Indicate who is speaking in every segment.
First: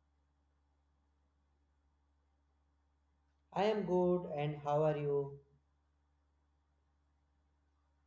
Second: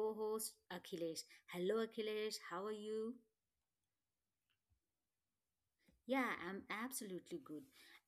Speaker 1: co host, Akhilesh. Hello, Akhilesh. How are you?
Speaker 2: I am good, and how are you?
Speaker 1: Yeah, I'm absolutely good.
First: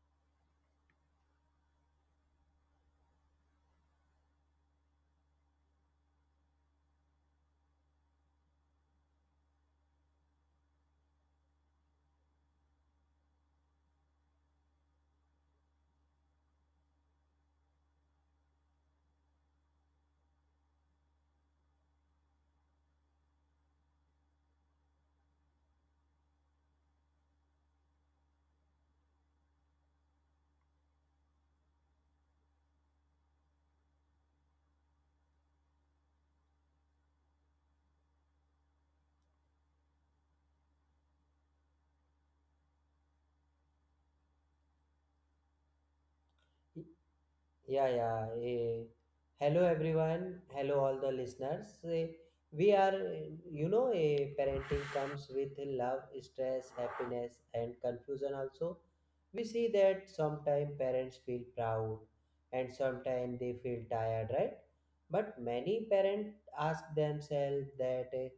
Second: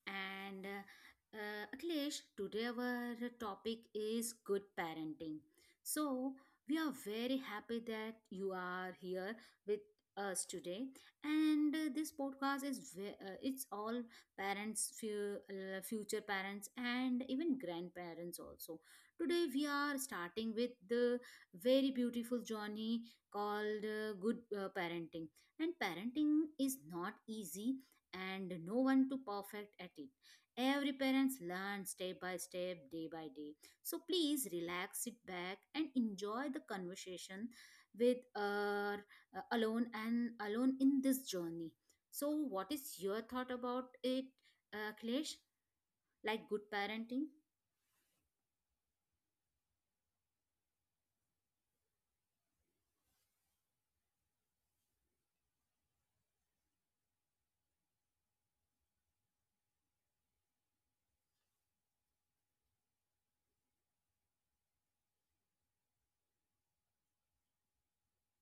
Speaker 1: And Akhilesh, today our topic is good parenting. So we are very happy that you are here with us today. And this podcast it's all parents, future parents, and even grandparents also. Today we are starting with the very beautiful journey called good parenting. And parenting is not easy and no one to perfect at it. Every parents learn step by step, day by day. So please relax, sit back, and enjoy the conversation with our alone and alone in this journey. So, what is your thought about it, Klesh? Like good parenting?
Speaker 2: Yeah, yeah. eh, Hello, everyone. Hello, all the listeners. Eh, we are, eh, you know, eh, Parenting comes with love, stress, happiness, and confusion also. We see that sometimes parents feel proud and sometimes they feel tired, right? But many parents ask themselves that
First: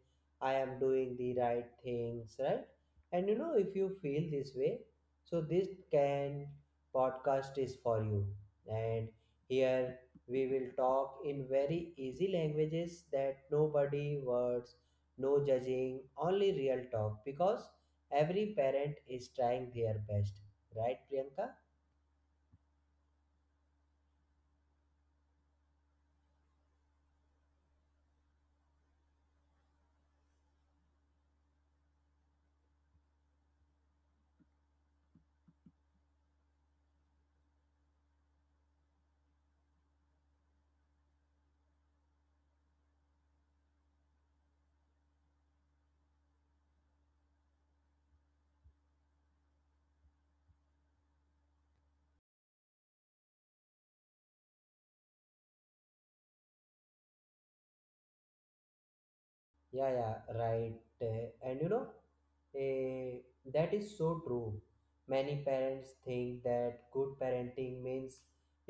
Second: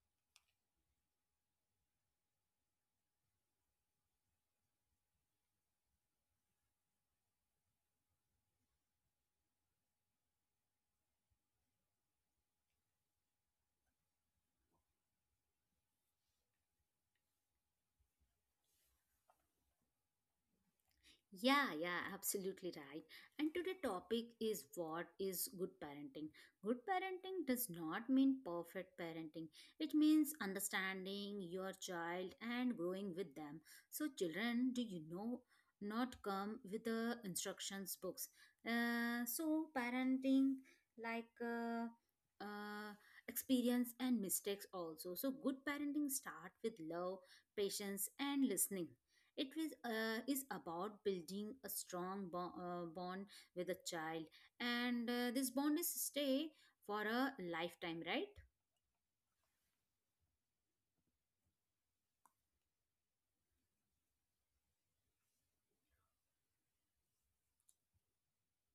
Speaker 2: I am doing the right things, right? And you know, if you feel this way, so this can podcast is for you. And here we will talk in very easy languages that nobody words, no judging, only real talk because every parent is trying their best. Right, Priyanka?
Speaker 1: Yeah, yeah, absolutely right. And today topic is what is good parenting. Good parenting does not mean perfect parenting. It means understanding your child and growing with them. So children, do you know not come with the instructions books. So parenting like uh, experience and mistakes also. So good parenting start with love, patience and listening is about building a strong bond with a child, and this bond is stay for a lifetime, right?
Speaker 2: Yeah, yeah, right. And Eh, that is so true. Many parents think that good parenting means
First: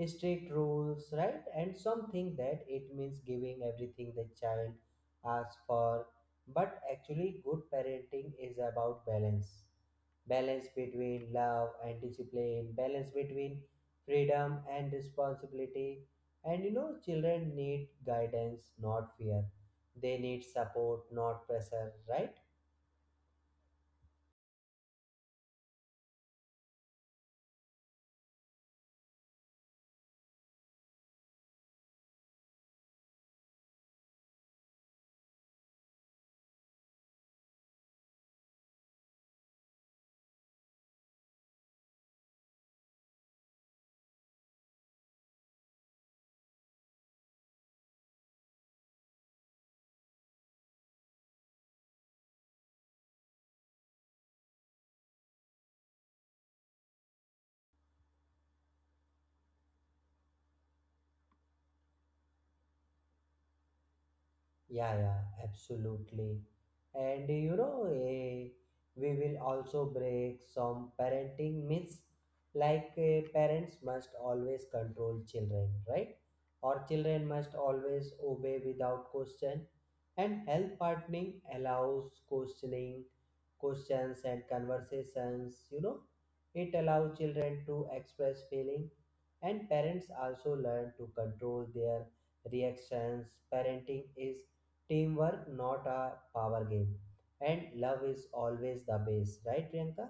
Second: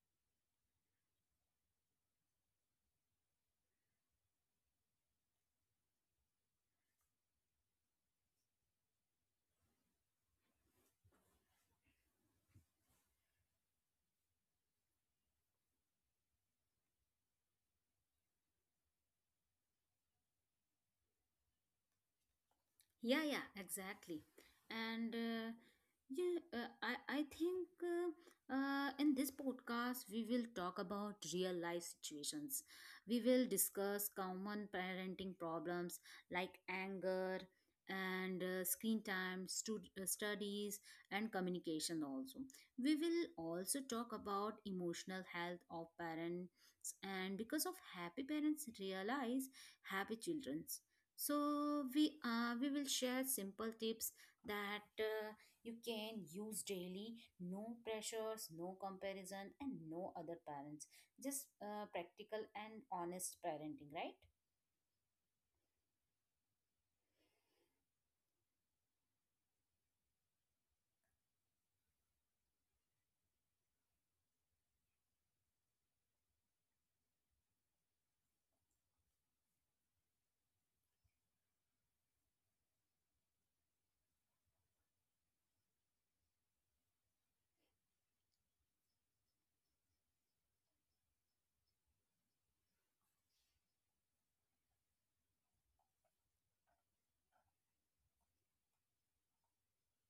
Speaker 2: strict rules, right? And some think that it means giving everything the child asks for. But actually, good parenting is about balance balance between love and discipline, balance between freedom and responsibility. And you know, children need guidance, not fear. They need support, not pressure, right?
Speaker 1: Yeah, yeah, exactly. And, yeah, I think in this podcast, we will talk about real life situations. We will discuss common parenting problems like anger and screen time, studies, and communication also. We will also talk about emotional health of parents, and because of happy parents realize happy children. So we will share simple tips that you can use daily. No pressures, no comparison, and no other parents, just practical and honest parenting, right?
Speaker 2: Yeah, yeah, absolutely. And we will also break some parenting myths like parents must always control children, right? Or children must always obey without question. And health partnering allows questioning, questions and conversations, you know. It allows children to express feeling and parents also learn to control their reactions. Parenting is teamwork, not a power game. And love is always the base, right, Priyanka?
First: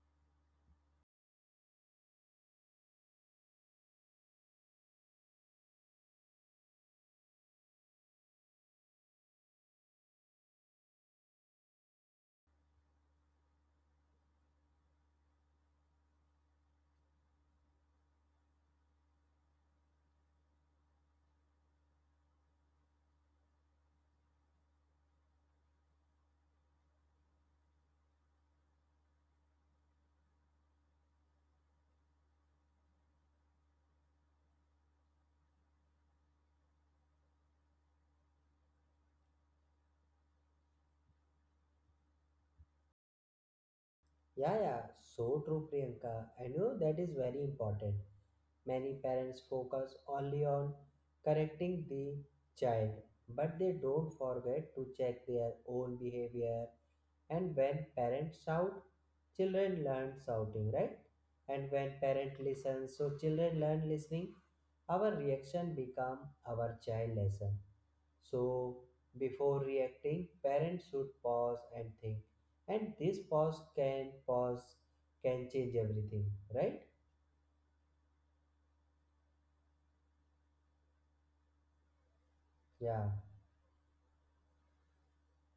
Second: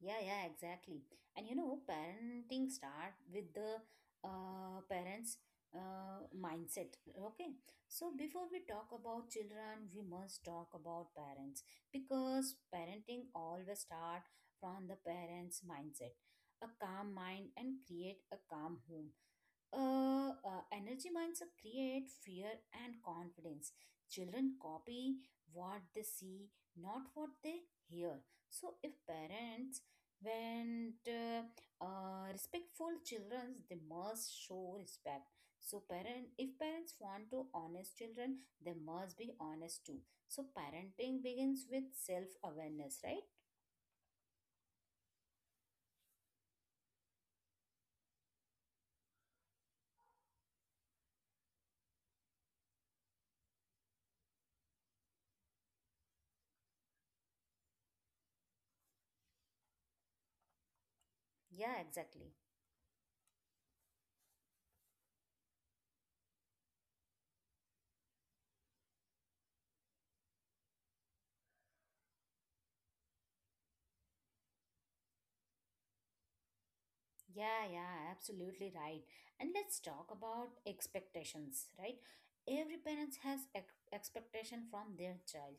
Speaker 1: Yeah, yeah, exactly. And parenting start with the parents' mindset. Okay, so before we talk about children, we must talk about parents, because parenting always start from the parents' mindset. A calm mind and create a calm home. Energy minds are create fear and confidence. Children copy what they see, not what they hear. So if parents when respectful children, they must show respect. So parent if parents want to honest children, they must be honest too. So parenting begins with self awareness, right?
Speaker 2: Yeah, yeah, so true, Priyanka. And you know that is very important. Many parents focus only on correcting the child, but they don't forget to check their own behavior. And when parents shout, children learn shouting, right? And
Speaker 1: Yeah,
Speaker 2: when
Speaker 1: exactly.
Speaker 2: parent listens, so children learn listening. Our reaction become our child lesson. So, before reacting, parents should pause and think. And this pause can change everything, right?
Speaker 1: Yeah, yeah, absolutely right. And let's talk about expectations, right? Every
Speaker 2: Yeah,
Speaker 1: parent has expectation from their child,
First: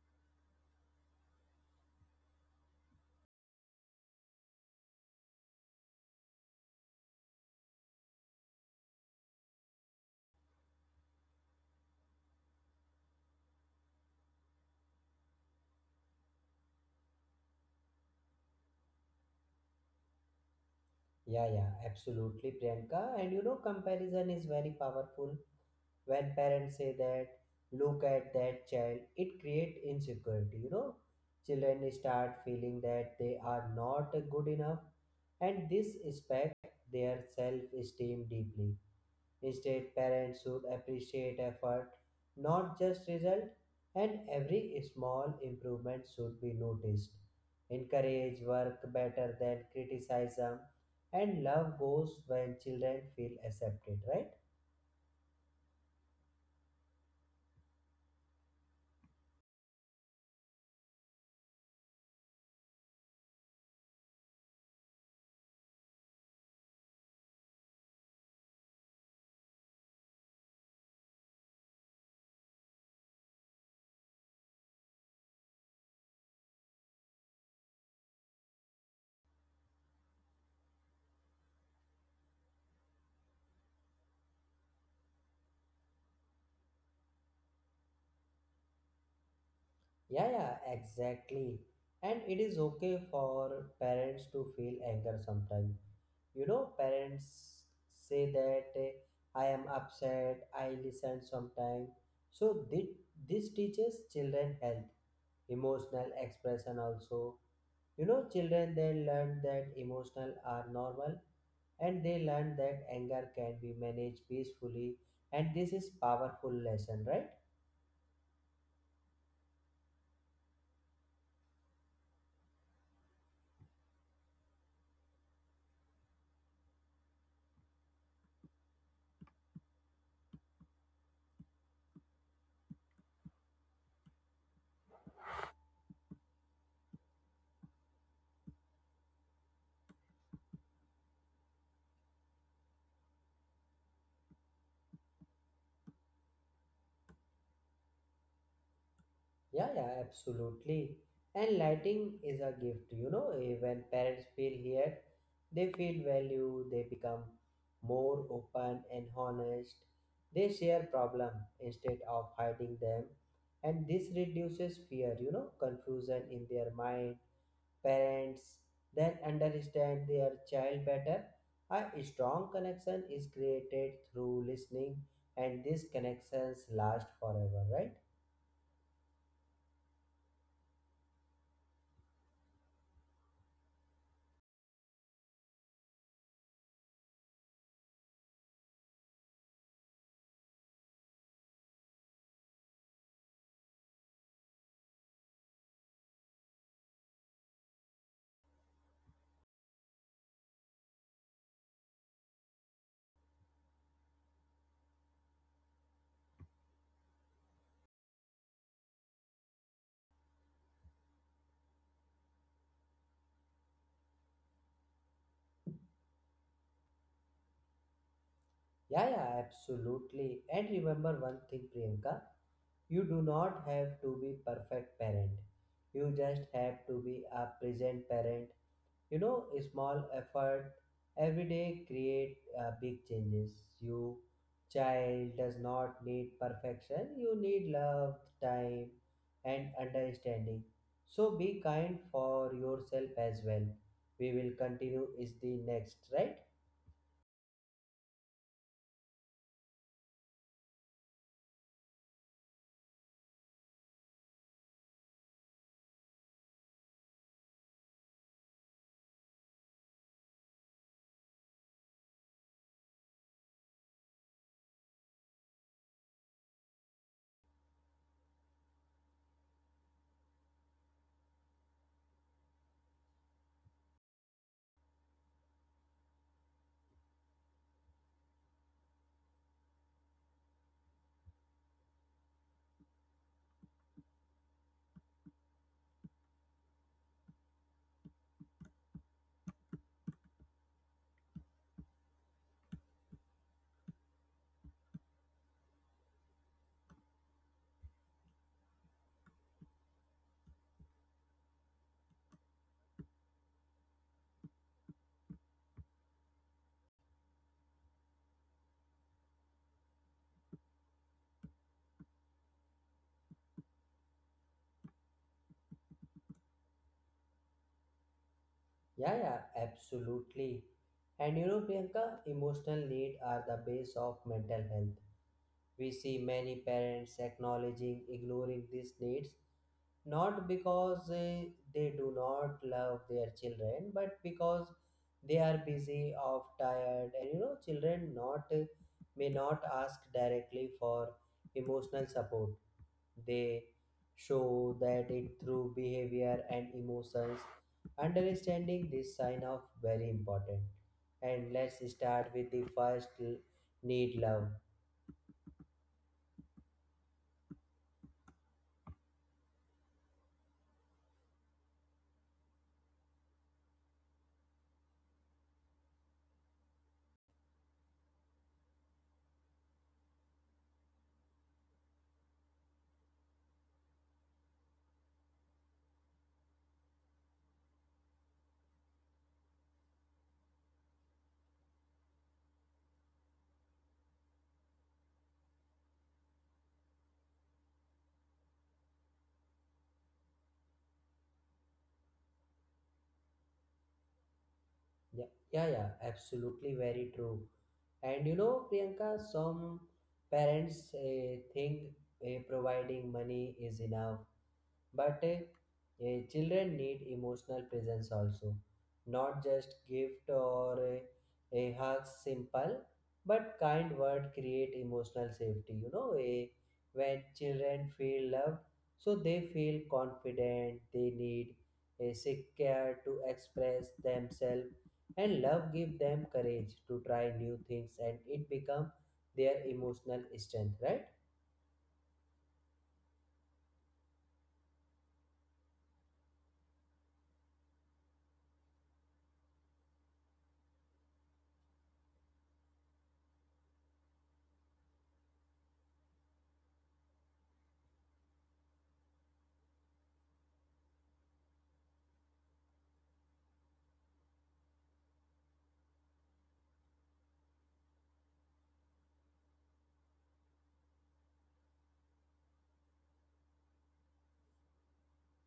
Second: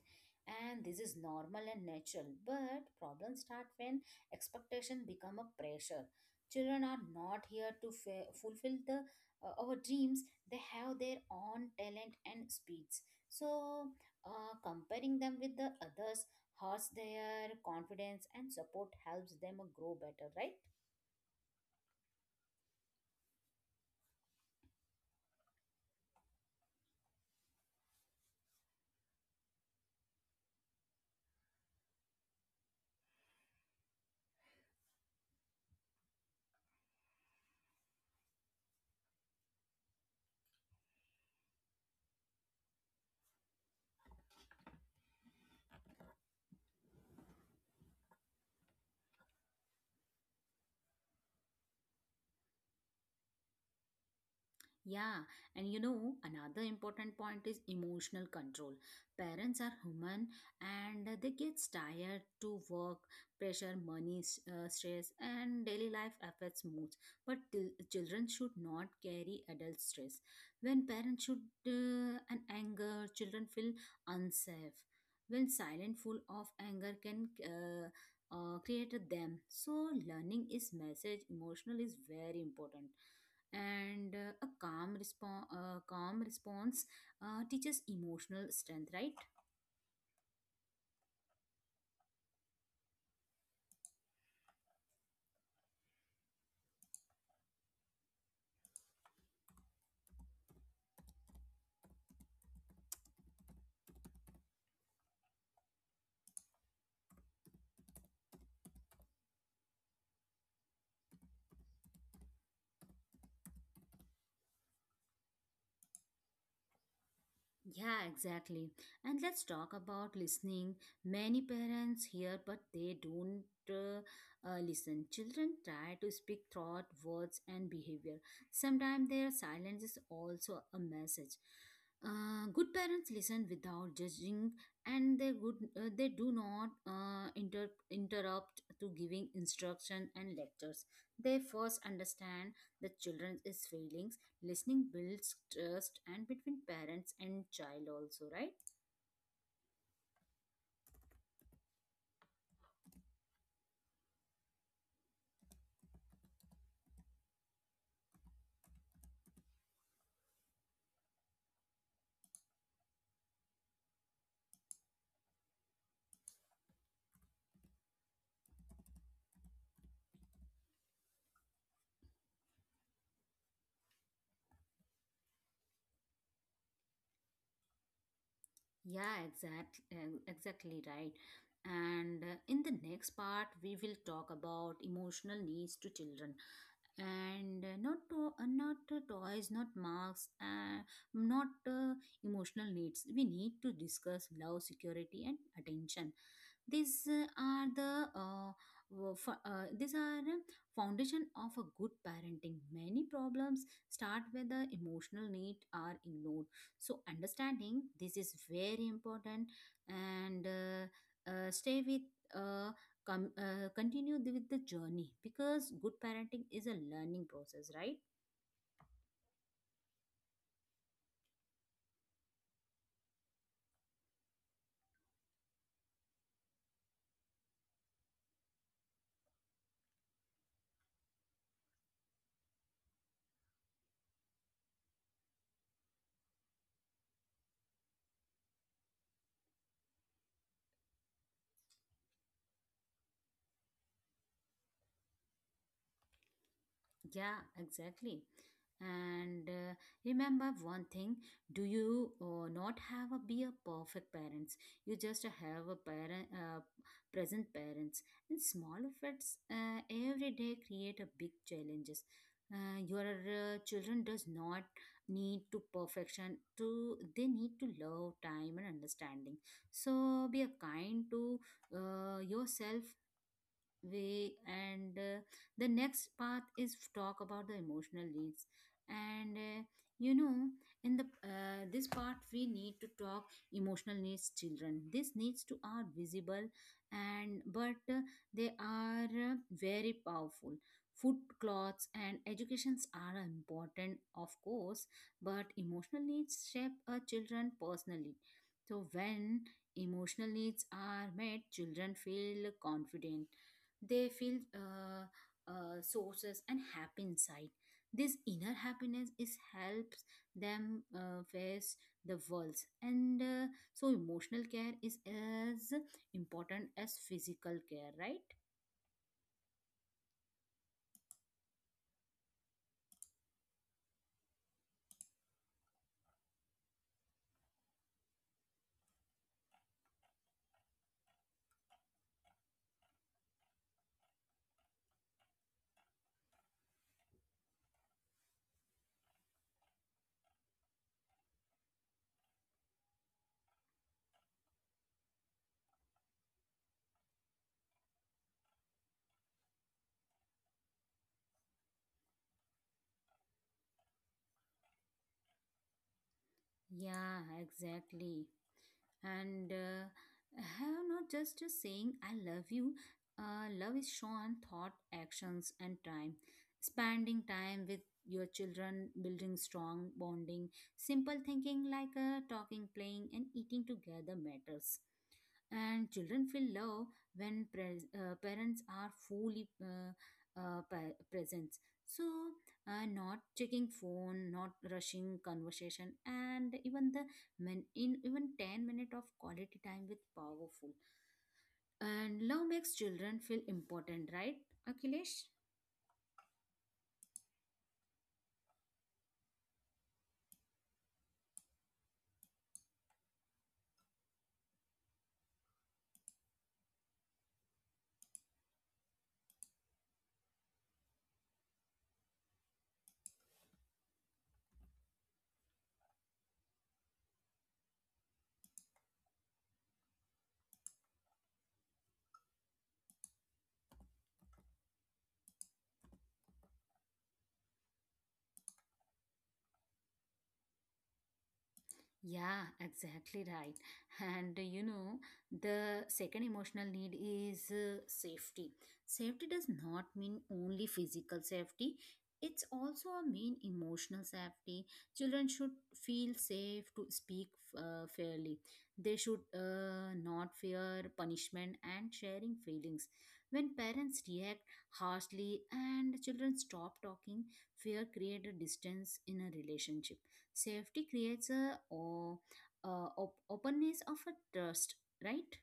Speaker 1: and this is normal and natural. But problems start when expectation become a pressure. Children are not here to fulfill the our dreams. They have their own talent and speeds. So, comparing them with the others hurts their confidence, and support helps them grow better, right?
Speaker 2: yeah, absolutely, Priyanka. And you know, comparison is very powerful. When parents say that, look at that child, it creates insecurity. You know, children start feeling that they are not good enough, and this affects their self-esteem deeply. Instead, parents should appreciate effort, not just result, and every small improvement should be noticed. Encourage work better than criticism, and love goes when children feel accepted, right?
Speaker 1: Yeah, and another important point is emotional control. Parents are human and they get tired to work, pressure, money, stress, and daily life affects moods. But children should not carry adult stress. When parents should and anger, children feel unsafe. When silent, full of anger can create them. So learning is message. Emotional is very important, and a calm response teaches emotional strength, right?
Speaker 2: Yeah, yeah, exactly. And it is okay for parents to feel anger sometimes. You know, parents say that I am upset, I listen sometimes. So, this teaches children health emotional expression also. You know, children they learn that emotional are normal, and they learn that anger can be managed peacefully, and this is powerful lesson, right?
Speaker 1: Yeah, exactly. And let's talk about listening. Many parents hear, but they don't uh, listen. Children try to speak thought, words, and behavior. Sometimes their silence is also a message. Good parents listen without judging, and they do not interrupt to giving instruction and lectures. They first understand the children's feelings. Listening builds trust and between parents and child also, right?
Speaker 2: Yeah, yeah, absolutely. And lighting is a gift, you know. When parents feel here, they feel value, they become more open and honest. They share problem instead of hiding them, and this reduces fear, you know, confusion in their mind. Parents then understand their child better. A strong connection is created through listening, and these connections last forever, right?
Speaker 1: Yeah, exactly right. And in the next part, we will talk about emotional needs to children, and not not toys, not marks, not emotional needs. We need to discuss love, security, and attention. These are the wo- fo- these are foundation of a good parenting. Many problems start with the emotional need are ignored. So understanding this is very important, and stay with. Uh, Continue with the journey, because good parenting is a learning process, right?
Speaker 2: Yeah, yeah, absolutely. And remember one thing, Priyanka, you do not have to be perfect parent. You just have to be a present parent. You know, a small effort every day create big changes. You child does not need perfection, you need love, time, and understanding. So be kind for yourself as well. We will continue is the next, right?
Speaker 1: Yeah, exactly. And remember one thing, do you not have a be a perfect parents? You just have a parent present parents, and small efforts every day create a big challenges. Your children does not need to perfection to they need to love time and understanding. So be a kind to yourself way. And the next path is talk about the emotional needs. And uh, you know, in the this part we need to talk emotional needs children, these needs too are visible, and but they are very powerful. Food, clothes and educations are important, of course, but emotional needs shape a children personally. So when emotional needs are met, children feel confident. They feel sources and happy inside. This inner happiness is helps them face the worlds, and so emotional care is as important as physical care, right?
Speaker 2: Yeah, yeah, absolutely. And you know, Priyanka, emotional need are the base of mental health. We see many parents acknowledging ignoring these needs, not because they do not love their children, but because they are busy or tired. And you know, children not may not ask directly for emotional support. They show that it through behavior and emotions. Understanding this sign of very important. And let's start with the first need, love.
Speaker 1: Yeah, exactly. And have not just a saying I love you. Love is shown thought, actions, and time. Spending time with your children, building strong bonding, simple thinking like talking, playing, and eating together matters. And children feel love when pres parents are fully present. So, not checking phone, not rushing conversation, and even the men in even 10 minute of quality time with powerful. And love makes children feel important, right,
Speaker 2: Yeah,
Speaker 1: Akhilesh?
Speaker 2: yeah, absolutely very true. And you know, Priyanka, some parents think providing money is enough. But children need emotional presence also, not just gift or a hug, simple but kind word create emotional safety. You know, when children feel loved, so they feel confident. They need a secure to express themselves, and love give them courage to try new things, and it become their emotional strength, right?
Speaker 1: Yeah, exactly right. And the second emotional need is safety. Safety does not mean only physical safety, it's also a mean emotional safety. Children should feel safe to speak fairly. They should not fear punishment and sharing feelings. When parents react harshly and children stop talking, fear creates a distance in a relationship. Safety creates a, o- a op- openness of a trust, right?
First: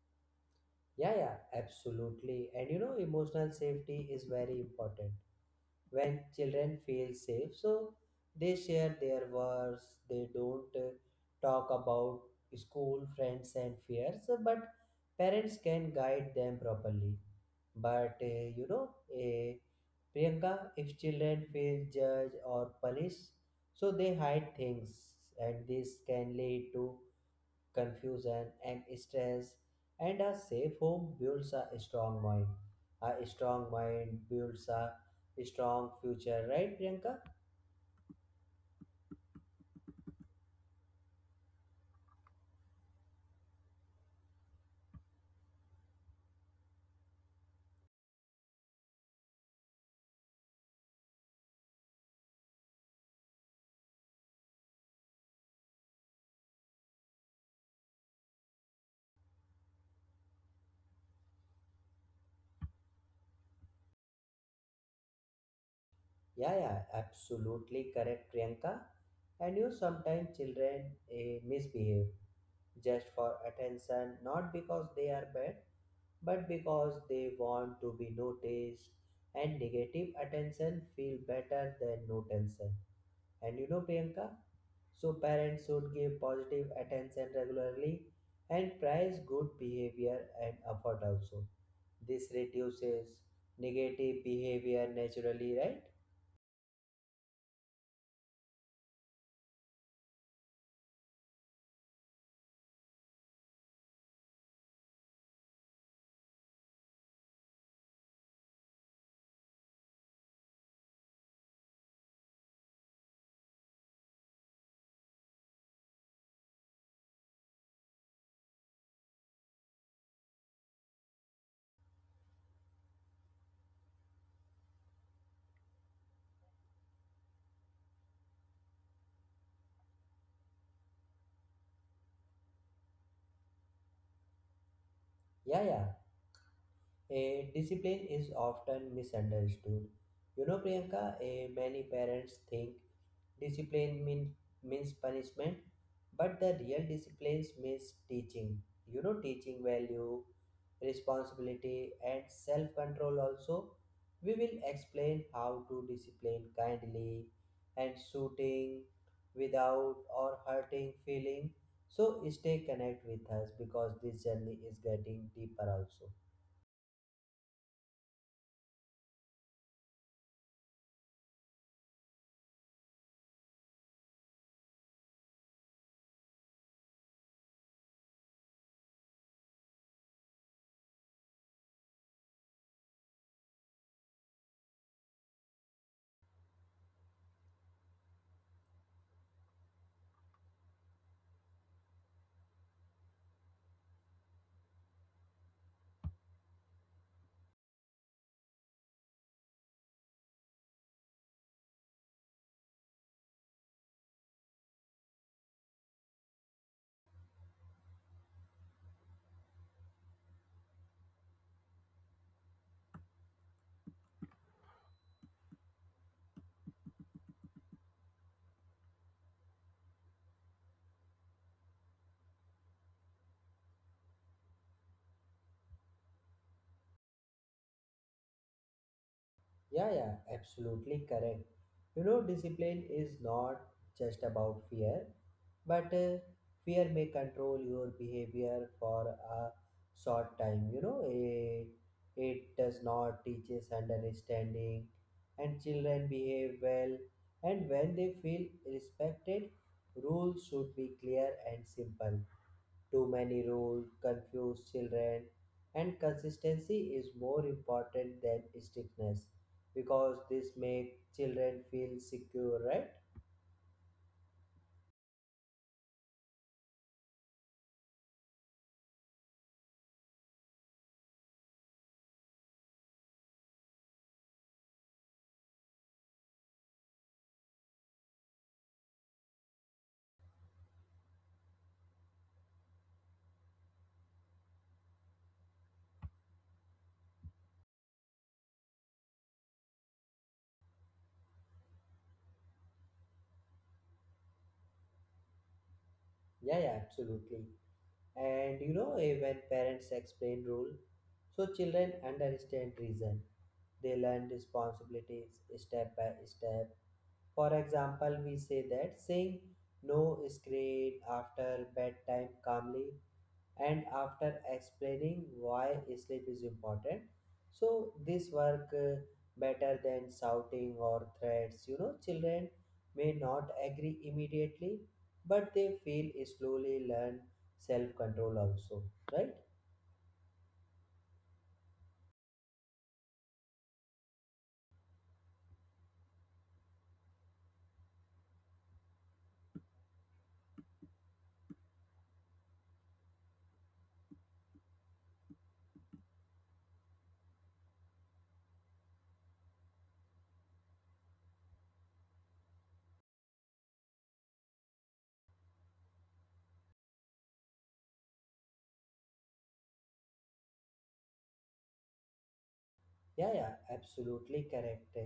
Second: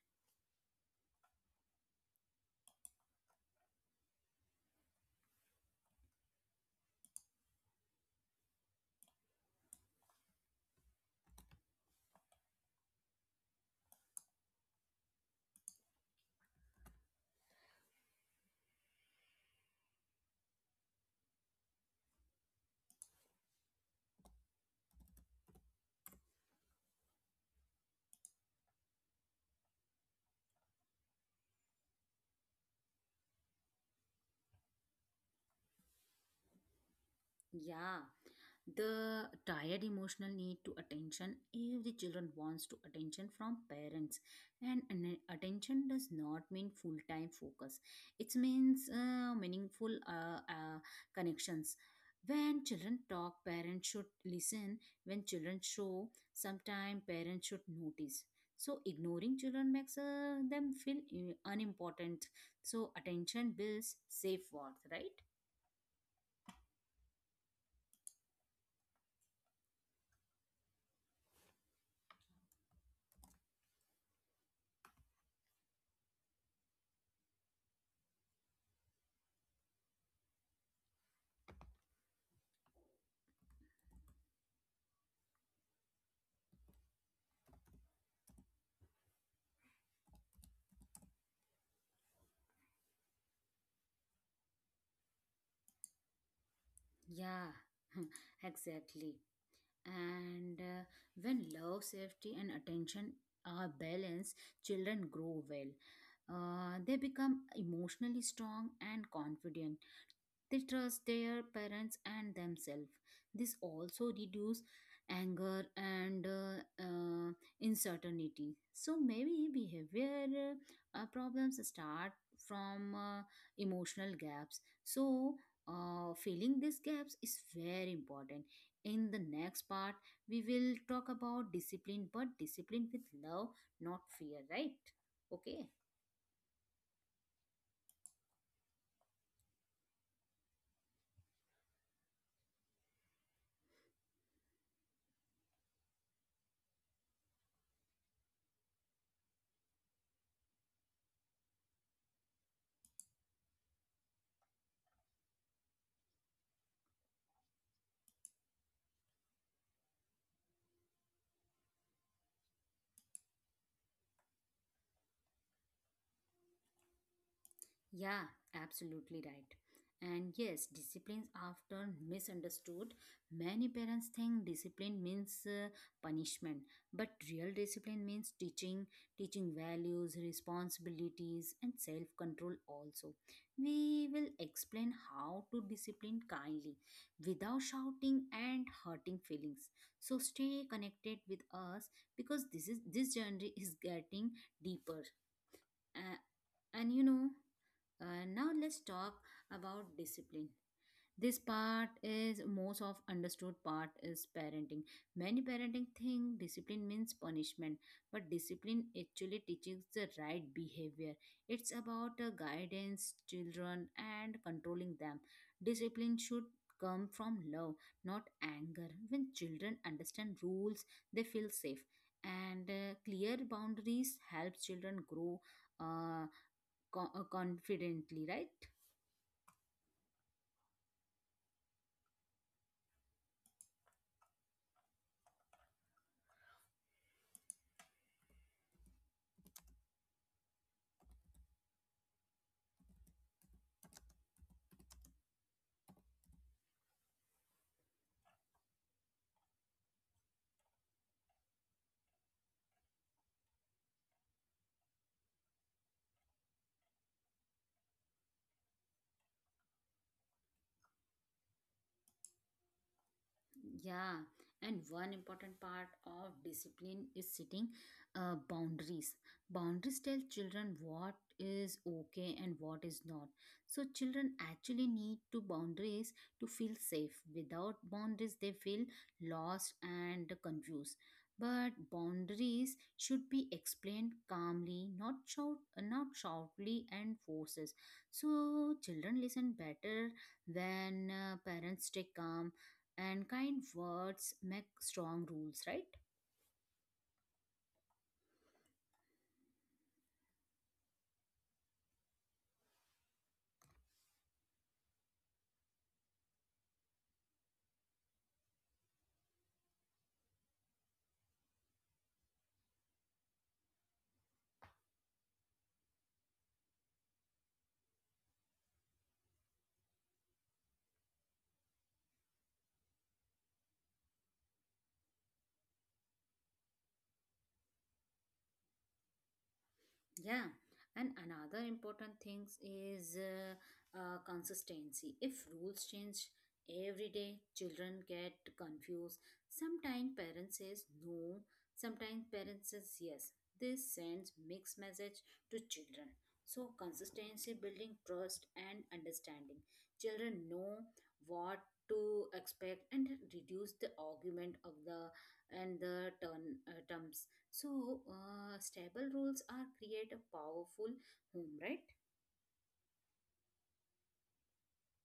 Speaker 2: Yeah, yeah, absolutely. And you know, emotional safety is very important. When children feel safe, so they share their worries, they don't talk about school, friends, and fears, but parents can guide them properly. But uh, Priyanka, if children feel judged or punished, so they hide things, and this can lead to confusion, and stress. And a safe home builds a strong mind. A strong mind builds a strong future, right, Priyanka?
Speaker 1: Yeah, the tired emotional need to attention. Every children wants to attention from parents, and attention does not mean full time focus. It means meaningful connections. When children talk, parents should listen. When children show sometimes, parents should notice. So ignoring children makes them feel unimportant. So attention builds safe worth, right?
Speaker 2: Yeah, yeah, absolutely correct, Priyanka. And you sometimes children misbehave just for attention, not because they are bad, but because they want to be noticed. And negative attention feel better than no tension. And you know, Priyanka, so parents should give positive attention regularly and praise good behavior and effort also. This reduces negative behavior naturally, right?
Speaker 1: Yeah, exactly. And when love, safety and attention are balanced, children grow well. They become emotionally strong and confident. They trust their parents and themselves. This also reduces anger and uncertainty. So maybe behavior problems start from emotional gaps. So filling these gaps is very important. In the next part, we will talk about discipline, but discipline with love, not fear, right?
Speaker 2: Yeah,
Speaker 1: Okay.
Speaker 2: yeah. A discipline is often misunderstood. You know, Priyanka, a, many parents think discipline means punishment, but the real discipline means teaching. You know, teaching value, responsibility, and self control also. We will explain how to discipline kindly and suiting without or hurting feeling. So stay connect with us because this journey is getting deeper also.
Speaker 1: Yeah, absolutely right. And yes, disciplines often misunderstood. Many parents think discipline means punishment, but real discipline means teaching, teaching values, responsibilities, and self control also. We will explain how to discipline kindly without shouting and hurting feelings. So stay connected with us, because this journey is getting deeper. Uh, and now let's talk about discipline. This part is most of understood part is parenting. Many parenting think discipline means punishment, but discipline actually teaches the right behavior. It's about guidance children and controlling them. Discipline should come from love, not anger. When children understand rules, they feel safe, and clear boundaries help children grow uh, confidently, right?
Speaker 2: Yeah, yeah, absolutely correct. You know, discipline is not just about fear, but fear may control your behavior for a short time. You know, it does not teaches understanding, and children behave well, and when they feel respected, rules should be clear and simple. Too many rules confuse children, and consistency is more important than strictness because this make children feel secure, right?
Speaker 1: Yeah, and one important part of discipline is setting boundaries. Boundaries tell children what is okay and what is not. So, children actually need to boundaries to feel safe. Without boundaries, they feel lost and confused. But boundaries should be explained calmly, not shout, not shoutly and forces. So children listen better when parents stay calm, and kind words make strong rules, right?
Speaker 2: Yeah, yeah, absolutely. And you know, when parents explain rule, so children understand reason. They learn responsibilities step by step. For example, we say that saying no is great after bedtime calmly and after explaining why sleep is important. So this work better than shouting or threats. You know, children may not agree immediately, but they feel slowly learn self control also, right?
Speaker 1: Yeah, and another important thing is consistency. If rules change every day, children get confused. Sometimes parents says no, sometimes parents says yes. This sends mixed message to children. So consistency building trust and understanding. Children know what to expect and reduce the argument of the and the turn terms. So, stable rules are create a powerful home, right?
Speaker 2: Yeah, yeah, absolutely correct.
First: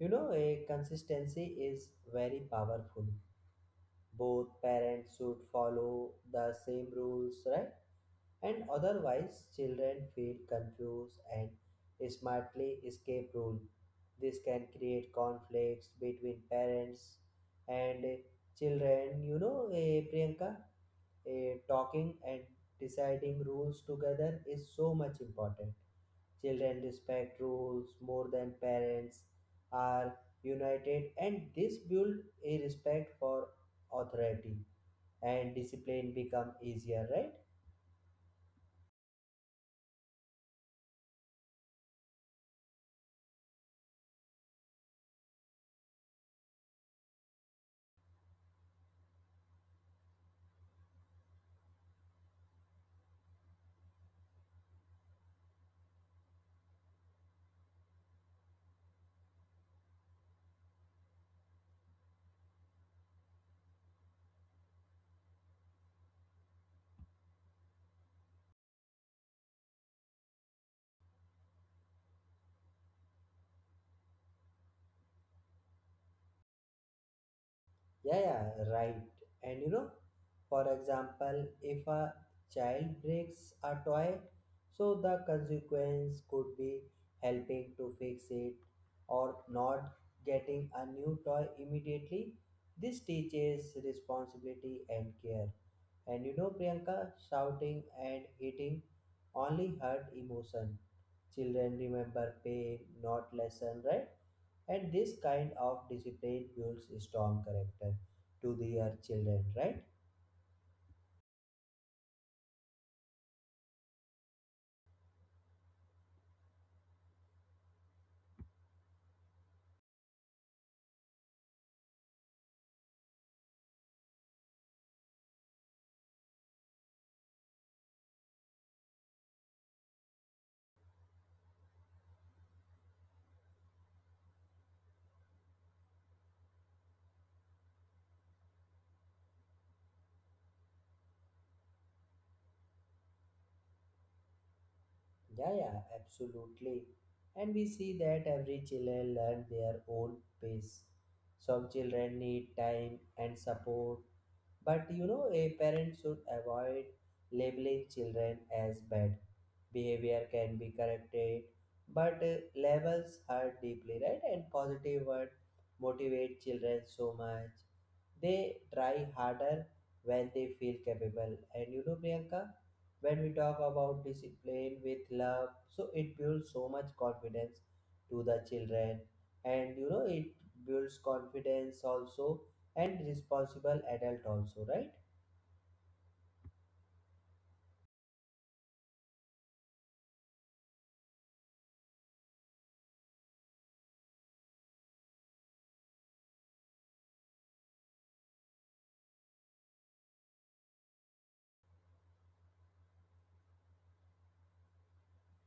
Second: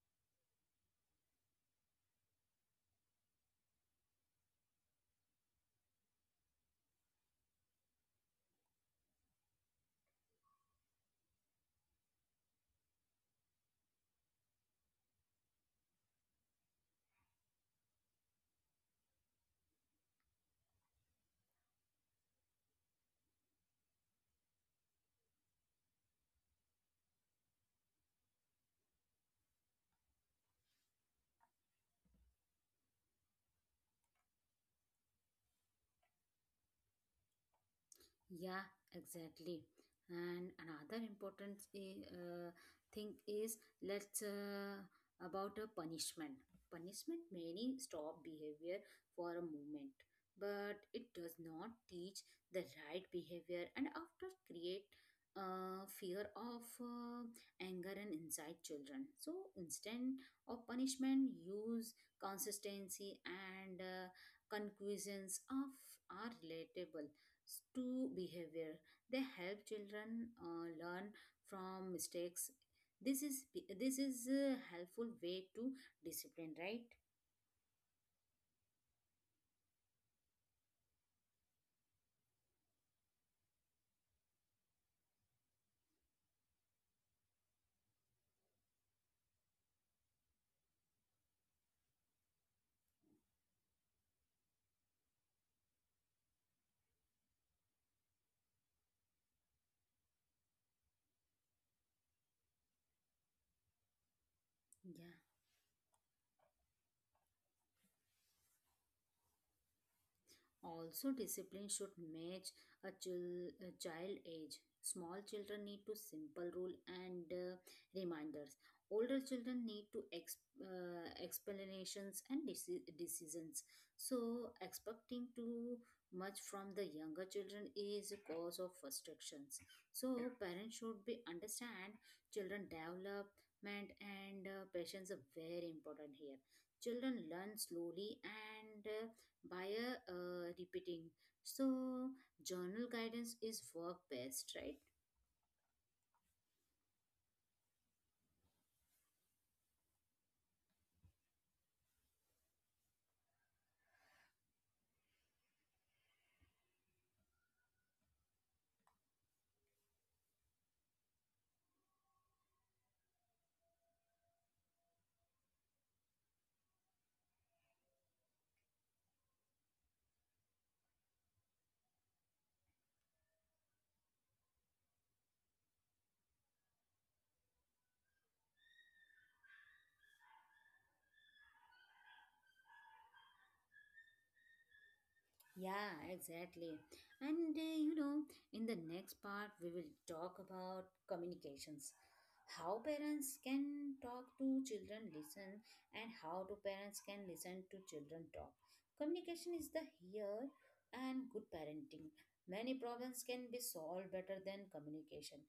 Speaker 2: You know, a consistency is very powerful. Both parents should follow the same rules, right? And otherwise children feel confused and smartly escape rule. This can create conflicts between parents and children. You know, Priyanka, talking and deciding rules together is so much important. Children respect rules more than parents are united, and this build a respect for authority and discipline become easier, right?
Speaker 1: Yeah, exactly. And another important thing is let's about a punishment. Punishment many stop behavior for a moment, but it does not teach the right behavior, and after create fear of anger and inside children. So instead of punishment, use consistency and conclusions of are relatable to behavior. They help children learn from mistakes. This is a helpful way to discipline, right?
Speaker 2: Yeah, yeah, right. And you know, for example, if a child breaks a toy, so the consequence could be helping to fix it or not getting a new toy immediately. This teaches responsibility and care. And you know, Priyanka, shouting and hitting only hurt emotion. Children remember pain, not lesson, right? And
Speaker 1: Yeah.
Speaker 2: this kind of discipline builds strong character to their children, right?
Speaker 1: Also, discipline should match a child age. Small children need to simple rule and reminders. Older children need to explanations and decisions. So, expecting too much from the younger children is a cause of frustrations. So, parents should be understand children development and patience are very important here. Children learn slowly and by a repeating. So journal guidance is work best, right?
Speaker 2: Yeah, yeah, absolutely. And we see that every children learn their own pace. Some children need time and support. But you know, a parent should avoid labeling children as bad. Behavior can be corrected, but labels hurt deeply, right? And positive words motivate children so much. They try harder when they feel capable. And you know, Priyanka, when we talk about discipline with love, so it builds so much confidence to the children. And you know, it builds confidence also and responsible adult also, right?
Speaker 1: Yeah, exactly. And in the next part, we will talk about communications how parents can talk to children, listen, and how do parents can listen to children talk. Communication is the here and good parenting. Many problems can be solved better than communication.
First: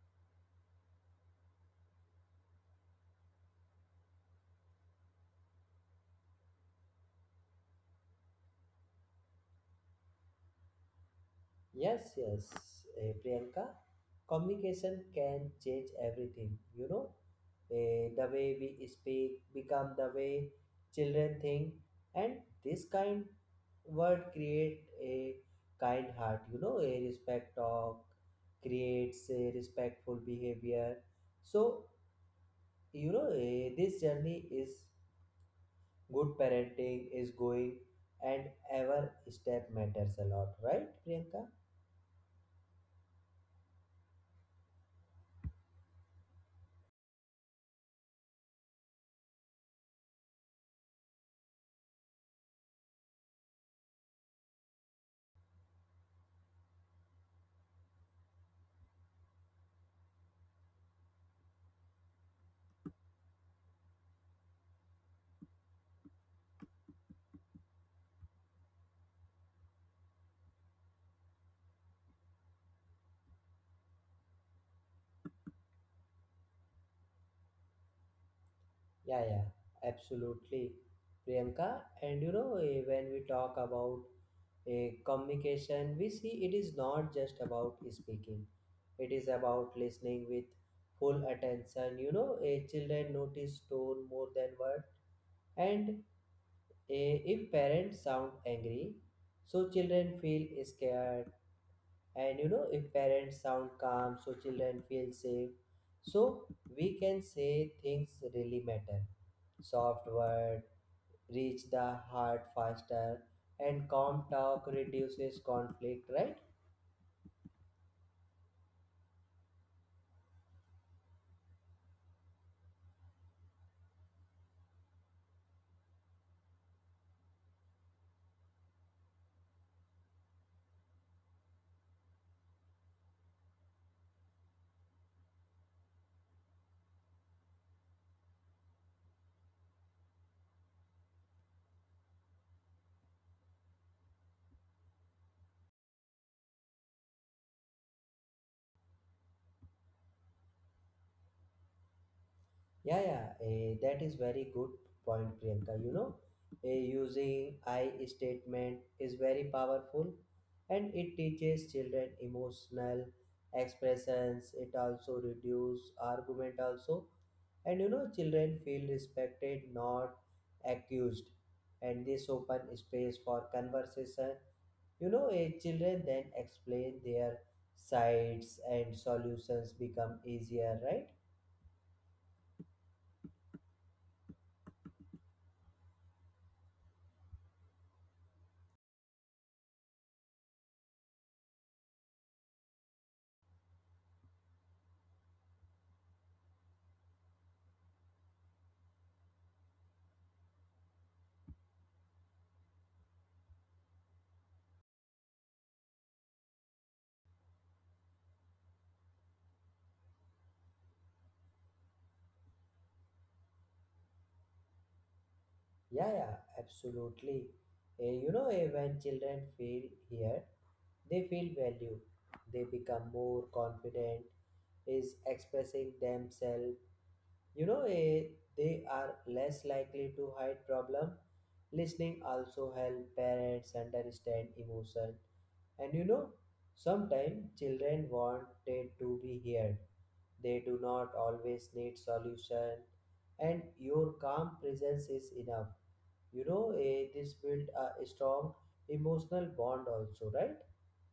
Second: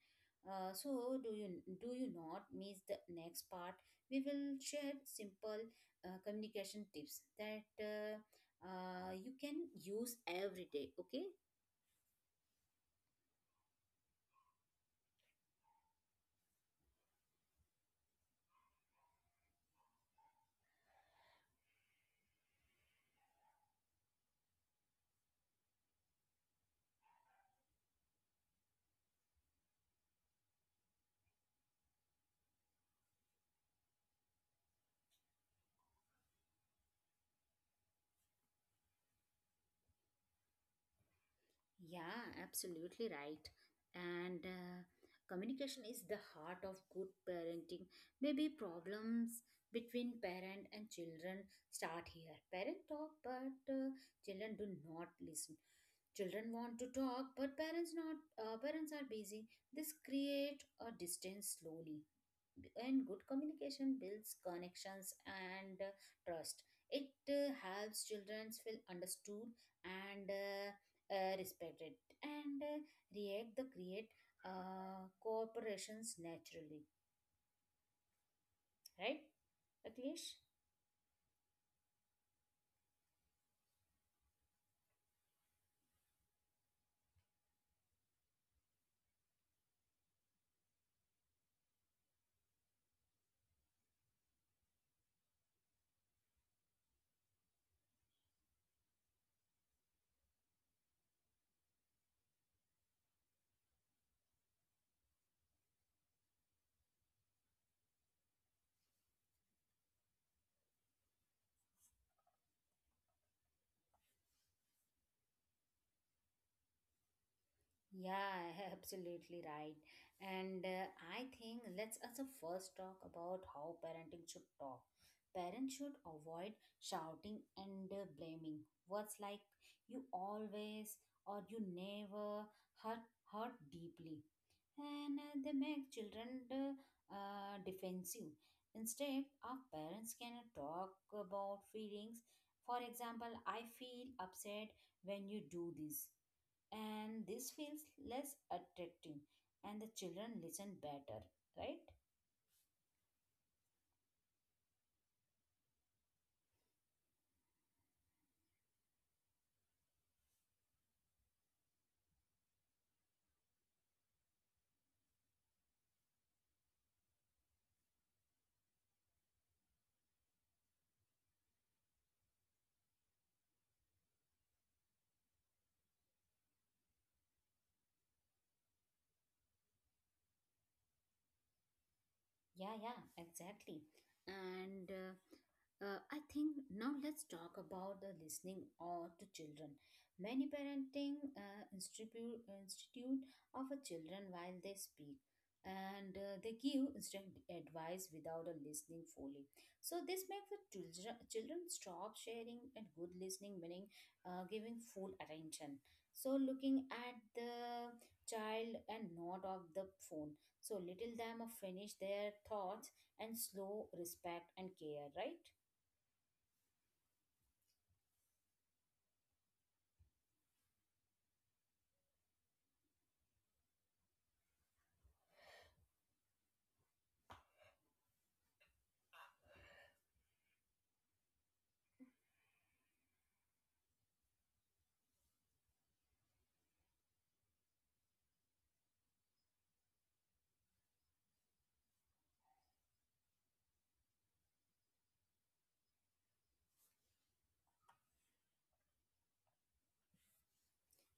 Speaker 1: So do you not miss the next part? We will share simple communication tips that. You can use every day, okay?
Speaker 2: Yes, yes. Priyanka, communication can change everything, you know. The way we speak become the way children think. And this kind word create a kind heart. You know, a respect talk creates a respectful behavior. So you know, this journey is good parenting is going, and every step matters a lot, right, Priyanka?
Speaker 1: Yeah, absolutely right. And communication is the heart of good parenting. Maybe problems between parent and children start here, parent talk but children do not listen, children want to talk but parents not, parents are busy, this create a distance slowly. And good communication builds connections and trust. It helps children feel understood and respected, and react the create cooperations naturally,
Speaker 2: Yeah,
Speaker 1: right,
Speaker 2: yeah,
Speaker 1: Akhilesh?
Speaker 2: absolutely, Priyanka. And you know, when we talk about a communication, we see it is not just about speaking, it is about listening with full attention. You know, a children notice tone more than word. And if parents sound angry, so children feel scared. And you know, if parents sound calm, so children feel safe. So we can say things really matter. Soft word reach the heart faster, and calm talk reduces conflict, right?
Speaker 1: Yeah, absolutely right. And I think let's also first talk about how parenting should talk. Parents should avoid shouting and blaming. Words like you always or you never hurt hurt deeply, and they make children defensive. Instead, our parents can talk about feelings. For example, I feel upset when you do this, and this feels less attractive, and the children listen better, right?
Speaker 2: Yeah, yeah, that is very good point, Priyanka. You know, using I statement is very powerful, and it teaches children emotional expressions. It also reduces argument also. And you know, children feel respected, not accused, and this open space for conversation. You know, children then explain their sides and solutions become easier, right?
Speaker 1: Yeah, yeah, exactly. And I think now let's talk about the listening or to children. Many parenting institute offer children while they speak, and they give instant advice without a listening fully. So this makes the children stop sharing, and good listening, meaning giving full attention. So looking at the child and not of the phone, so little them of finish their thoughts and slow respect and care, right?
Speaker 2: Yeah, yeah, absolutely. When children feel here, they feel valued. They become more confident, is expressing themselves. You know, they are less likely to hide problem. Listening also help parents understand emotion. And you know, sometimes children wanted to be heard. They do not always need solution. And your calm presence is enough. You know, this build a strong emotional bond also, right?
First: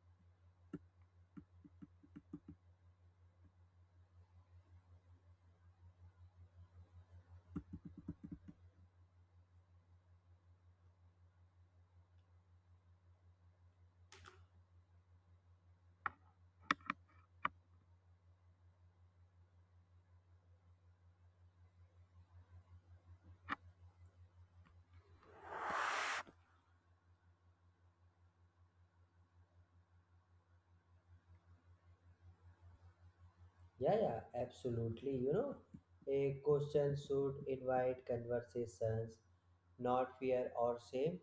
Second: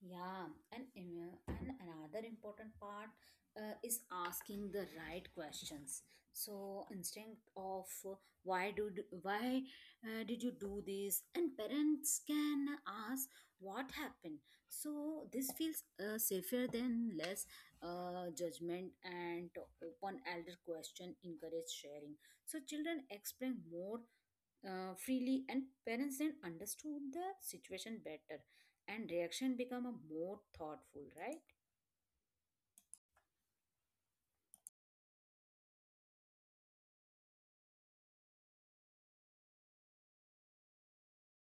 Speaker 1: Yeah, and, and another important part is asking the right questions. So instinct of why did you do this, and parents can ask what happened. So this feels safer than less judgment, and open elder question encourage sharing. So children explain more freely, and parents then understood the situation better and reaction become a more thoughtful, right?
Speaker 2: Yeah, yeah, absolutely. You know, a question should invite conversations, not fear or shame.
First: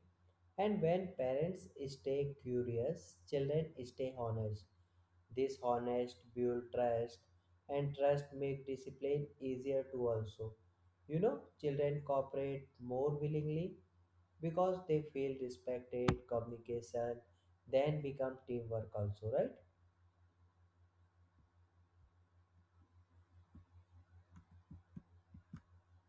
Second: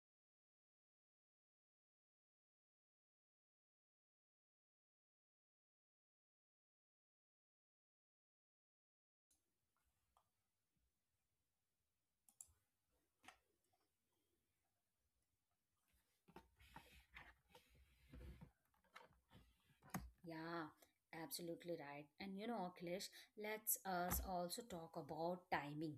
Speaker 2: And when parents stay curious, children stay honest. This honest build trust, and trust make discipline easier to also. You know, children cooperate more willingly because they feel respected. Communication then become teamwork also, right?
Speaker 1: Yeah, absolutely right. And you know, Akhilesh, let's us also talk about timing.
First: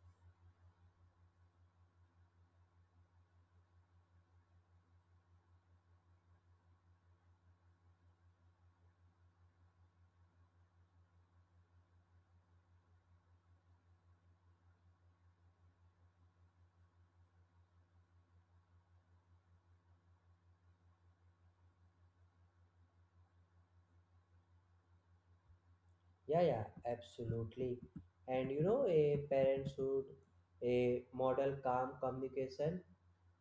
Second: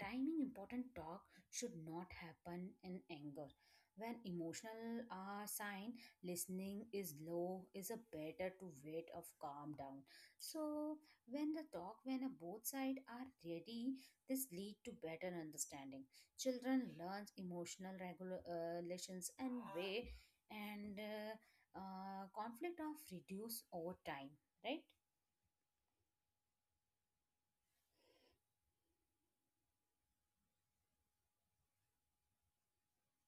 Speaker 1: Timing important talk should not happen in anger, when emotional are sign listening is low, is a better to wait of calm down. So when the talk, when a both side are ready, this lead to better understanding. Children learns emotional relations and way, and conflict of reduce over time, right?
Speaker 2: Yeah, yeah, absolutely. And you know, a parenthood, a model calm communication.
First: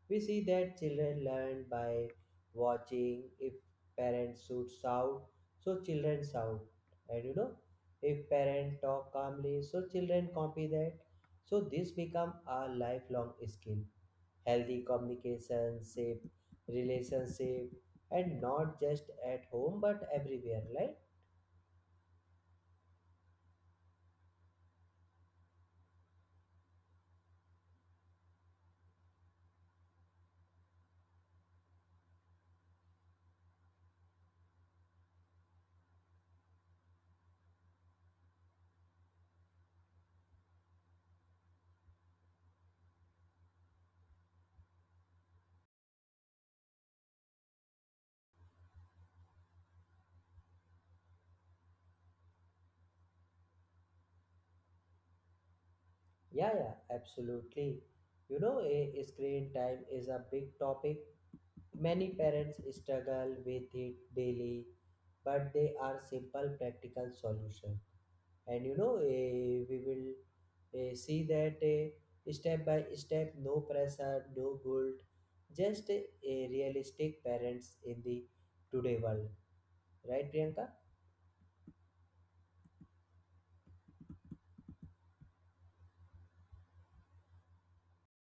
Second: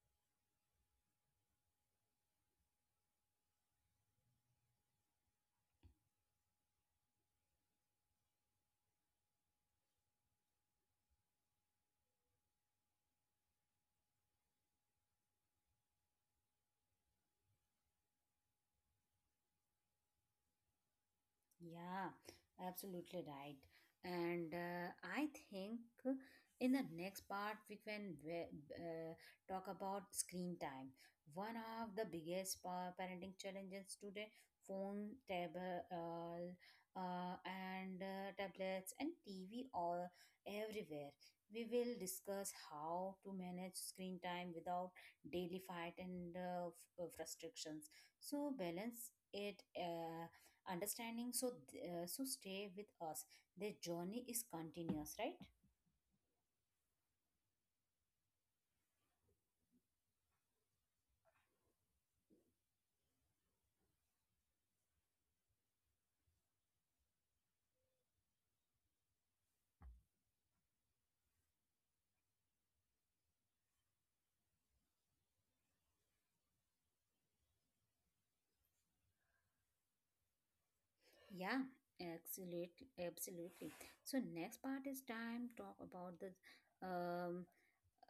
Speaker 2: We see that children learn by watching. If parents should shout, so children shout. And you know, if parents talk calmly, so children copy that. So this become a lifelong skill. Healthy communication, safe relationship, and not just at home but everywhere, right?
Speaker 1: Yeah, absolutely right. And I think in the next part we can talk about screen time. One of the biggest parenting challenges today: phone, table, and tablets and TV all everywhere. We will discuss how to manage screen time without daily fight and frustrations. So balance it. Understanding, so stay with us, their journey is continuous, right?
Speaker 2: Yeah, yeah, absolutely. You know, a screen time is a big topic. Many parents struggle with it daily, but they are simple practical solution. And you know, we will see that step by step, no pressure, no guilt, just a realistic parents in the today world, right, Priyanka?
Speaker 1: Yeah, absolutely, absolutely. So next part is time talk about the. um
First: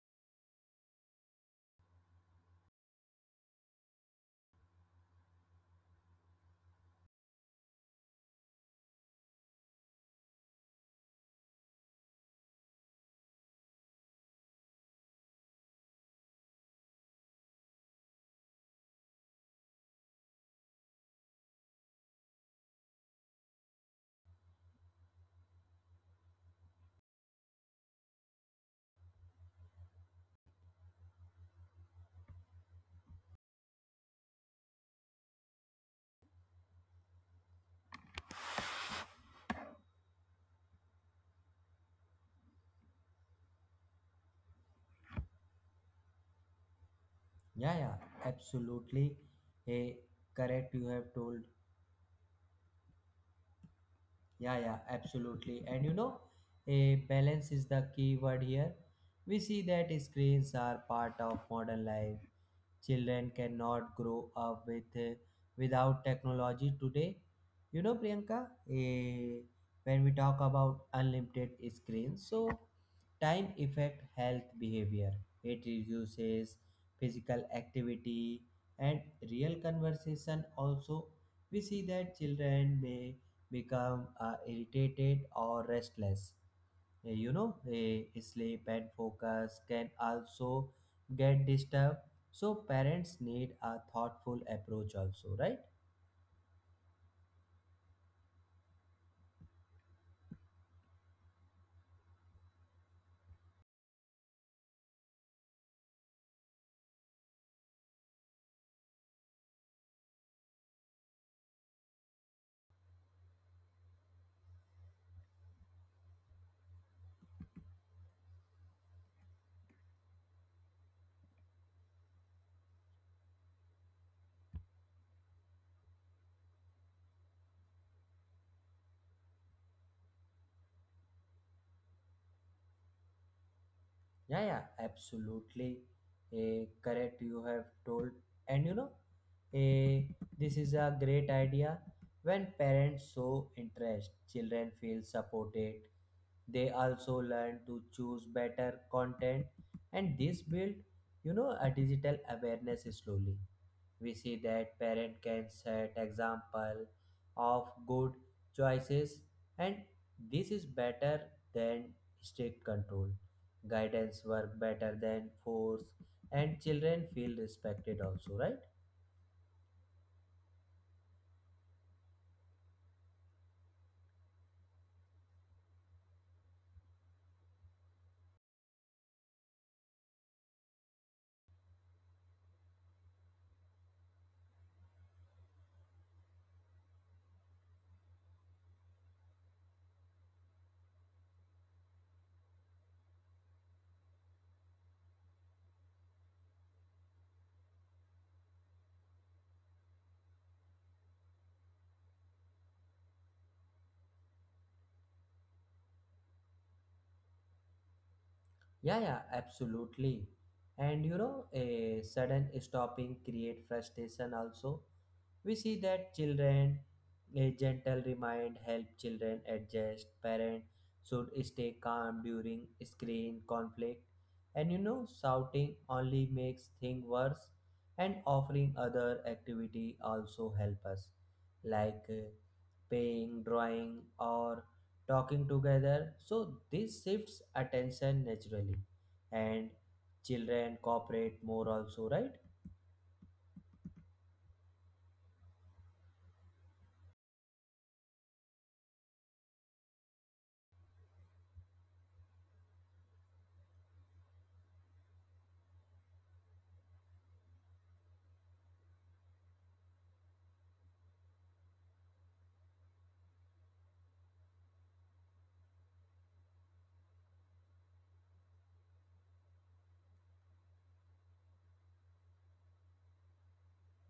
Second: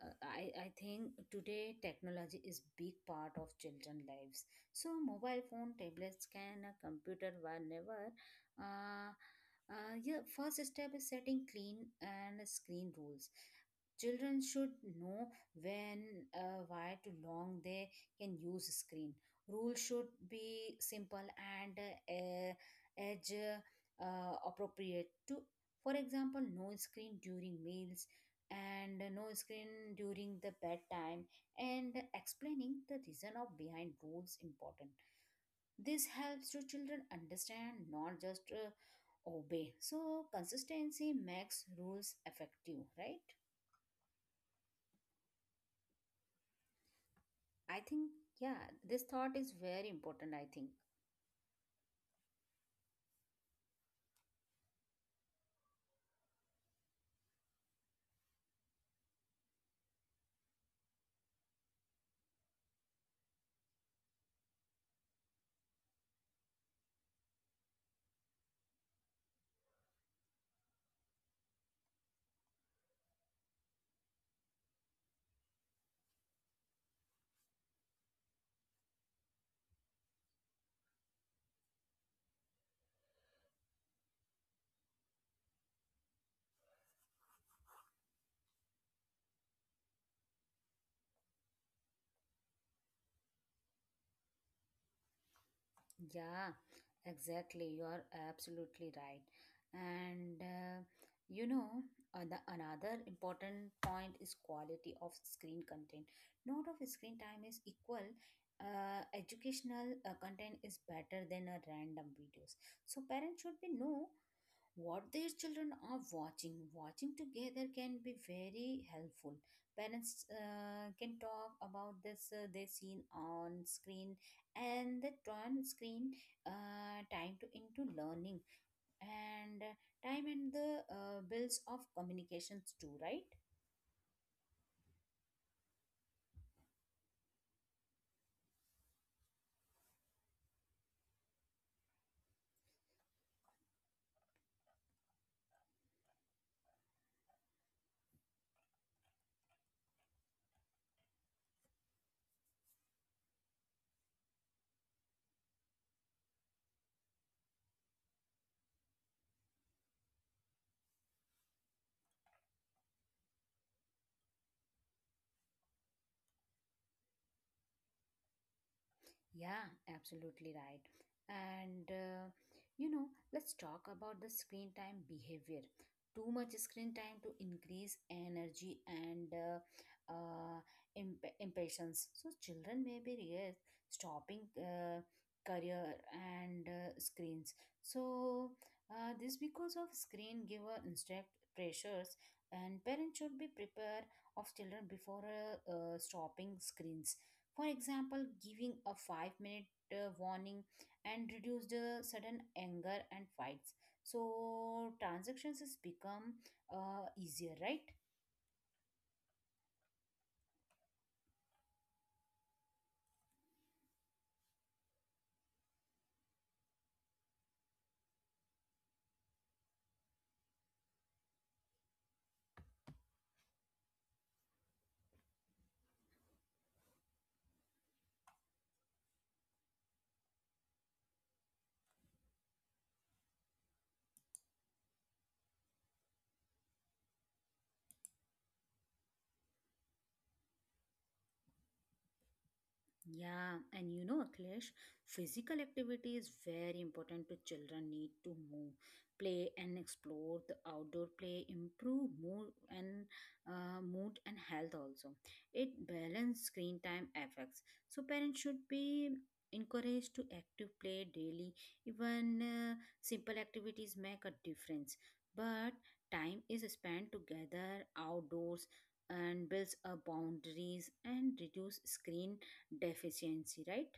Speaker 1: uh, I, I think today technology is big part of children lives, so mobile phone tablets can a computer whenever, uh, yeah, first step is setting clean and screen rules. Children should know when, why to long they can use screen. Rules should be simple and age appropriate to, for example, no screen during meals and no screen during the bedtime. And explaining the reason of behind rules important, this helps to children understand not just obey, so consistency makes rules effective, right?
Speaker 2: Yeah,
Speaker 1: I
Speaker 2: yeah,
Speaker 1: think, yeah, this
Speaker 2: absolutely.
Speaker 1: thought is
Speaker 2: eh,
Speaker 1: very important, I
Speaker 2: Correct.
Speaker 1: think.
Speaker 2: You have told. Yeah, yeah, absolutely. And you know, a balance is the key word here. We see that screens are part of modern life. Children cannot grow up with without technology today. You know, Priyanka, eh, when we talk about unlimited screens, so time affect health behavior. It reduces physical activity and real conversation. Also, we see that children may become irritated or restless. You know, sleep and focus can also get disturbed, so parents need a thoughtful approach also, right?
Speaker 1: Yeah, exactly. You are absolutely right. And you know, the another important point is quality of screen content. Not of screen time is equal. Educational content is better than a random videos. So parents should be know what their children are watching. Watching together can be very helpful. Parents can talk about this they seen on screen, and they turn screen time to into learning and time and the bills of communications too, right?
Speaker 2: Yeah, yeah, absolutely, correct. You have told, and you know, eh, this is a great idea. When parents show interest, children feel supported. They also learn to choose better content, and this build, you know, a digital awareness slowly. We see that parent can set example of good choices, and this is better than strict control. Guidance work better than force, and children feel respected also, right?
Speaker 1: Yeah, absolutely right. And you know, let's talk about the screen time behavior. Too much screen time to increase energy and uh, impatience. So children may be stopping career and screens. So this because of screen giver instruct pressures, and parents should be prepared of children before stopping screens. For example, giving a 5-minute warning and reduce the sudden anger and fights. So transactions has become easier, right?
Speaker 2: Yeah, yeah, absolutely. And you know, a sudden stopping create frustration also. We see that children, a gentle remind help children adjust. Parent should stay calm during screen conflict, and you know, shouting only makes thing worse. And offering other activity also help us, like paying, drawing, or talking together. So this shifts attention naturally, and children cooperate more also, right?
Speaker 1: Yeah, and you know, Akhilesh, physical activity is very important to children need to move, play and explore the outdoor play, improve mood and health also. It balance screen time effects. So parents should be encouraged to active play daily. Even simple activities make a difference. But time is spent together outdoors and builds a boundaries and reduce screen deficiency, right?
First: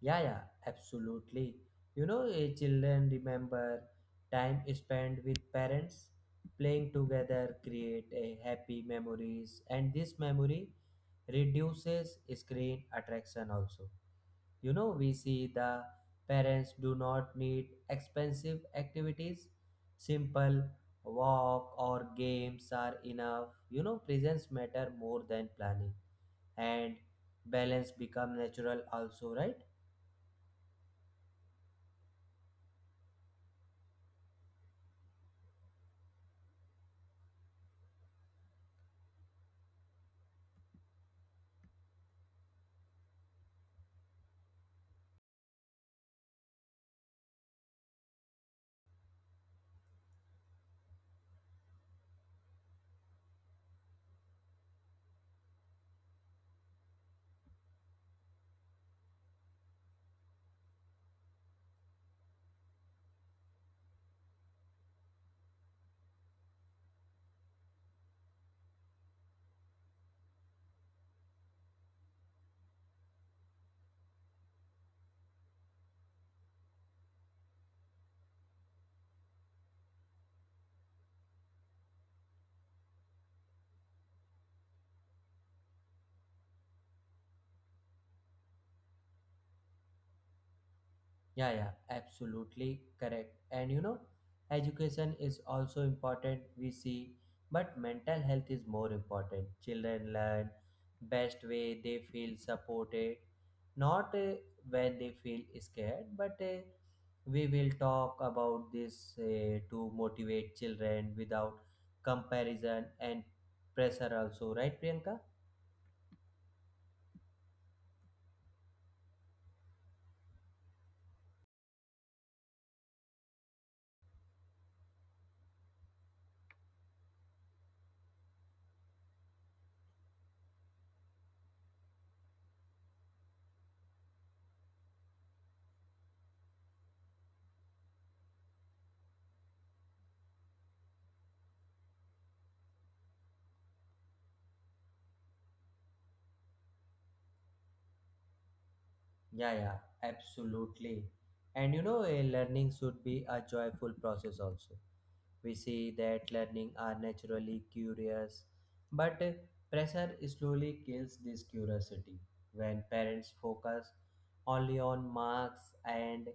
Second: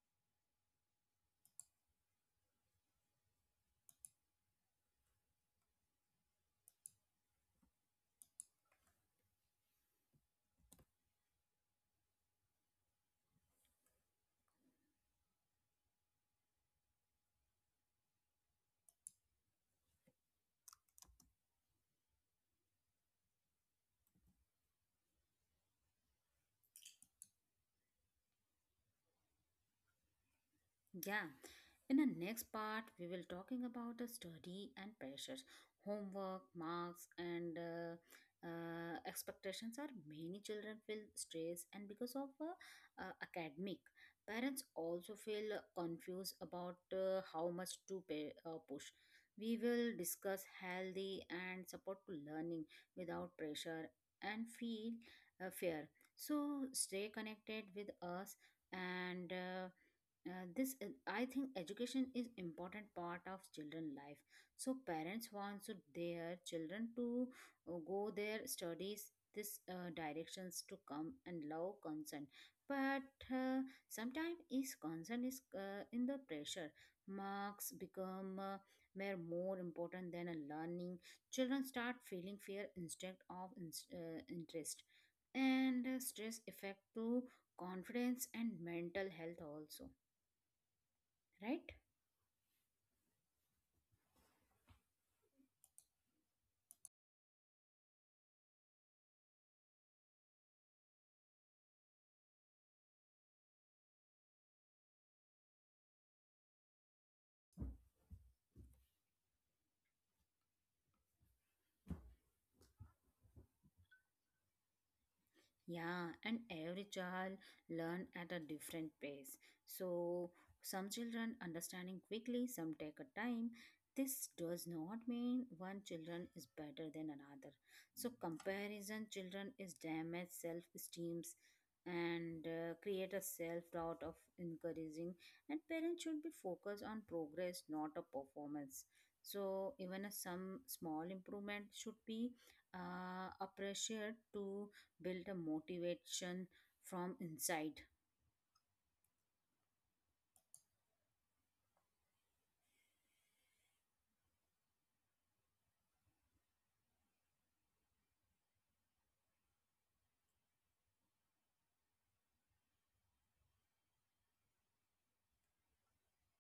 Speaker 2: Yeah, yeah, absolutely. You know, children remember time spent with parents, playing together, create a happy memories, and this memory reduces screen attraction also. You know, we see the parents do not need expensive activities. Simple walk or games are enough. You know, presence matter more than planning, and balance become natural also, right?
Speaker 1: Yeah, in the next part, we will talking about the study and pressures, homework, marks, and expectations are many children feel stress and because of academic. Parents also feel confused about how much to pay, push. We will discuss healthy and support to learning without pressure and feel fair. So stay connected with us and. This I think education is important part of children life, so parents want so their children to go their studies, this directions to come and love concern, but sometimes is concern is in the pressure. Marks become mere more important than a learning. Children start feeling fear instead of ins interest, and stress affect to confidence and mental health also,
Speaker 2: Yeah, yeah,
Speaker 1: right?
Speaker 2: absolutely correct. And you know, education is also important, we see, but mental health is more important. Children learn best way they feel supported, not when they feel scared, but we will talk about this to motivate children without comparison and pressure also, right, Priyanka?
Speaker 1: Yeah, and every child learn at a different pace. So some children understanding quickly, some take a time. This does not mean one children is better than another. So comparison children is damage self-esteems and create a self-doubt of encouraging. And parents should be focused on progress, not a performance. So even a some small improvement should be appreciated to build a motivation from inside.
Speaker 2: Yeah, yeah, absolutely. And you know, learning should be a joyful process also. We see that learning are naturally curious, but pressure slowly kills this curiosity. When parents focus only on marks and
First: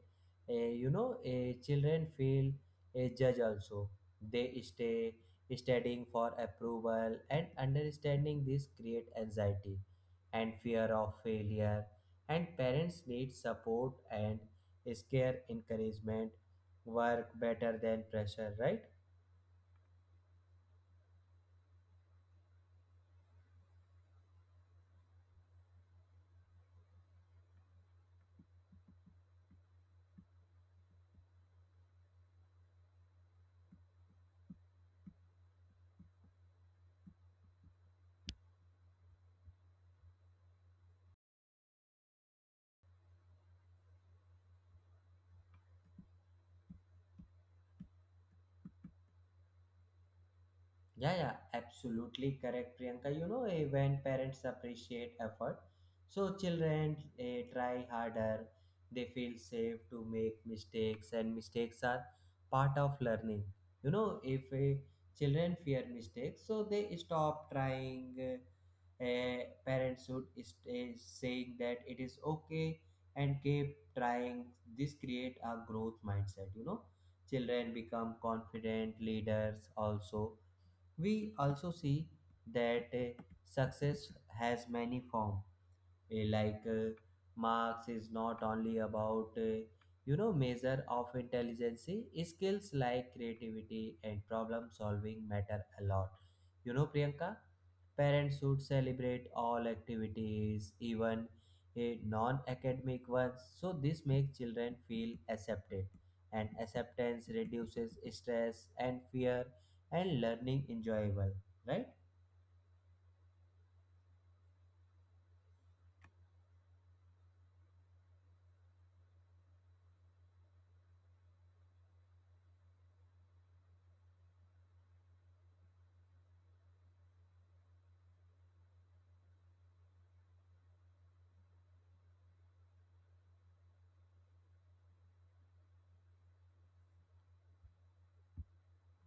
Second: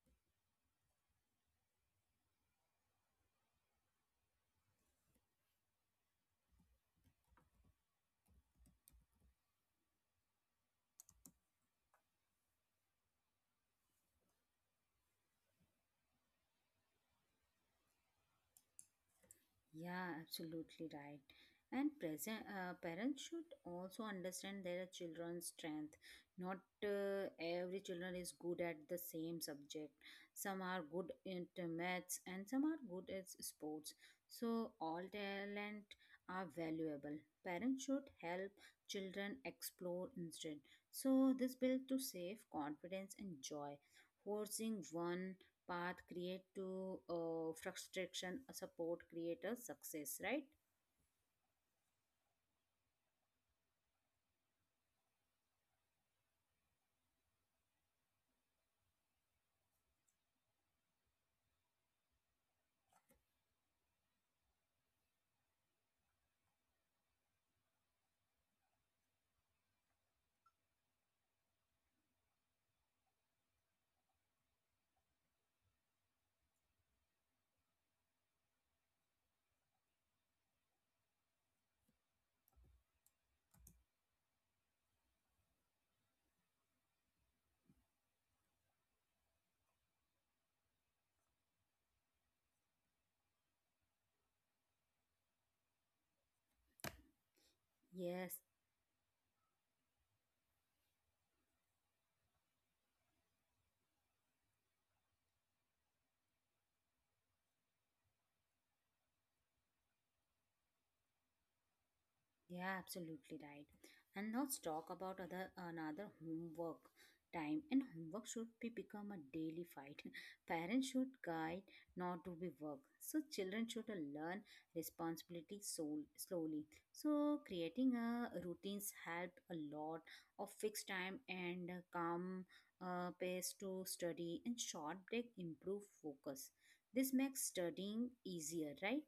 Speaker 2: you know, children feel a judge also. They stay studying for approval and understanding. This create anxiety and fear of failure, and parents need support, and scare encouragement work better than pressure, right?
Speaker 1: Yeah, absolutely right. And present parents should also understand their children's strength. Not every children is good at the same subject. Some are good at maths and some are good at sports. So all talent are valuable. Parents should help children explore instead. So this builds to save confidence and joy. Forcing one path create to frustration, support creators success, right?
Speaker 2: Yeah, yeah, absolutely correct, Priyanka. You know, when parents appreciate effort, so children try harder. They feel safe to make mistakes, and mistakes are part of learning. You know, if children fear mistakes, so they stop trying. Eh, Parents should is saying that it is okay and keep trying. This create a growth mindset. You know, children become confident leaders also. We also see that success has many forms. Like marks is not only about you know, measure of intelligence. Skills like creativity and problem solving matter a lot, you know, Priyanka.
Speaker 1: Yes.
Speaker 2: Parents should celebrate all activities, even a non-academic ones, so this makes children feel accepted, and acceptance reduces stress and fear, and learning enjoyable, right?
Speaker 1: Yeah, absolutely right. And let's talk about other another homework time. And homework should be become a daily fight. Parents should guide, not to be work. So children should learn responsibility so slowly. So creating a routines help a lot of fixed time and a calm pace to study, and short break improve focus. This makes studying easier, right?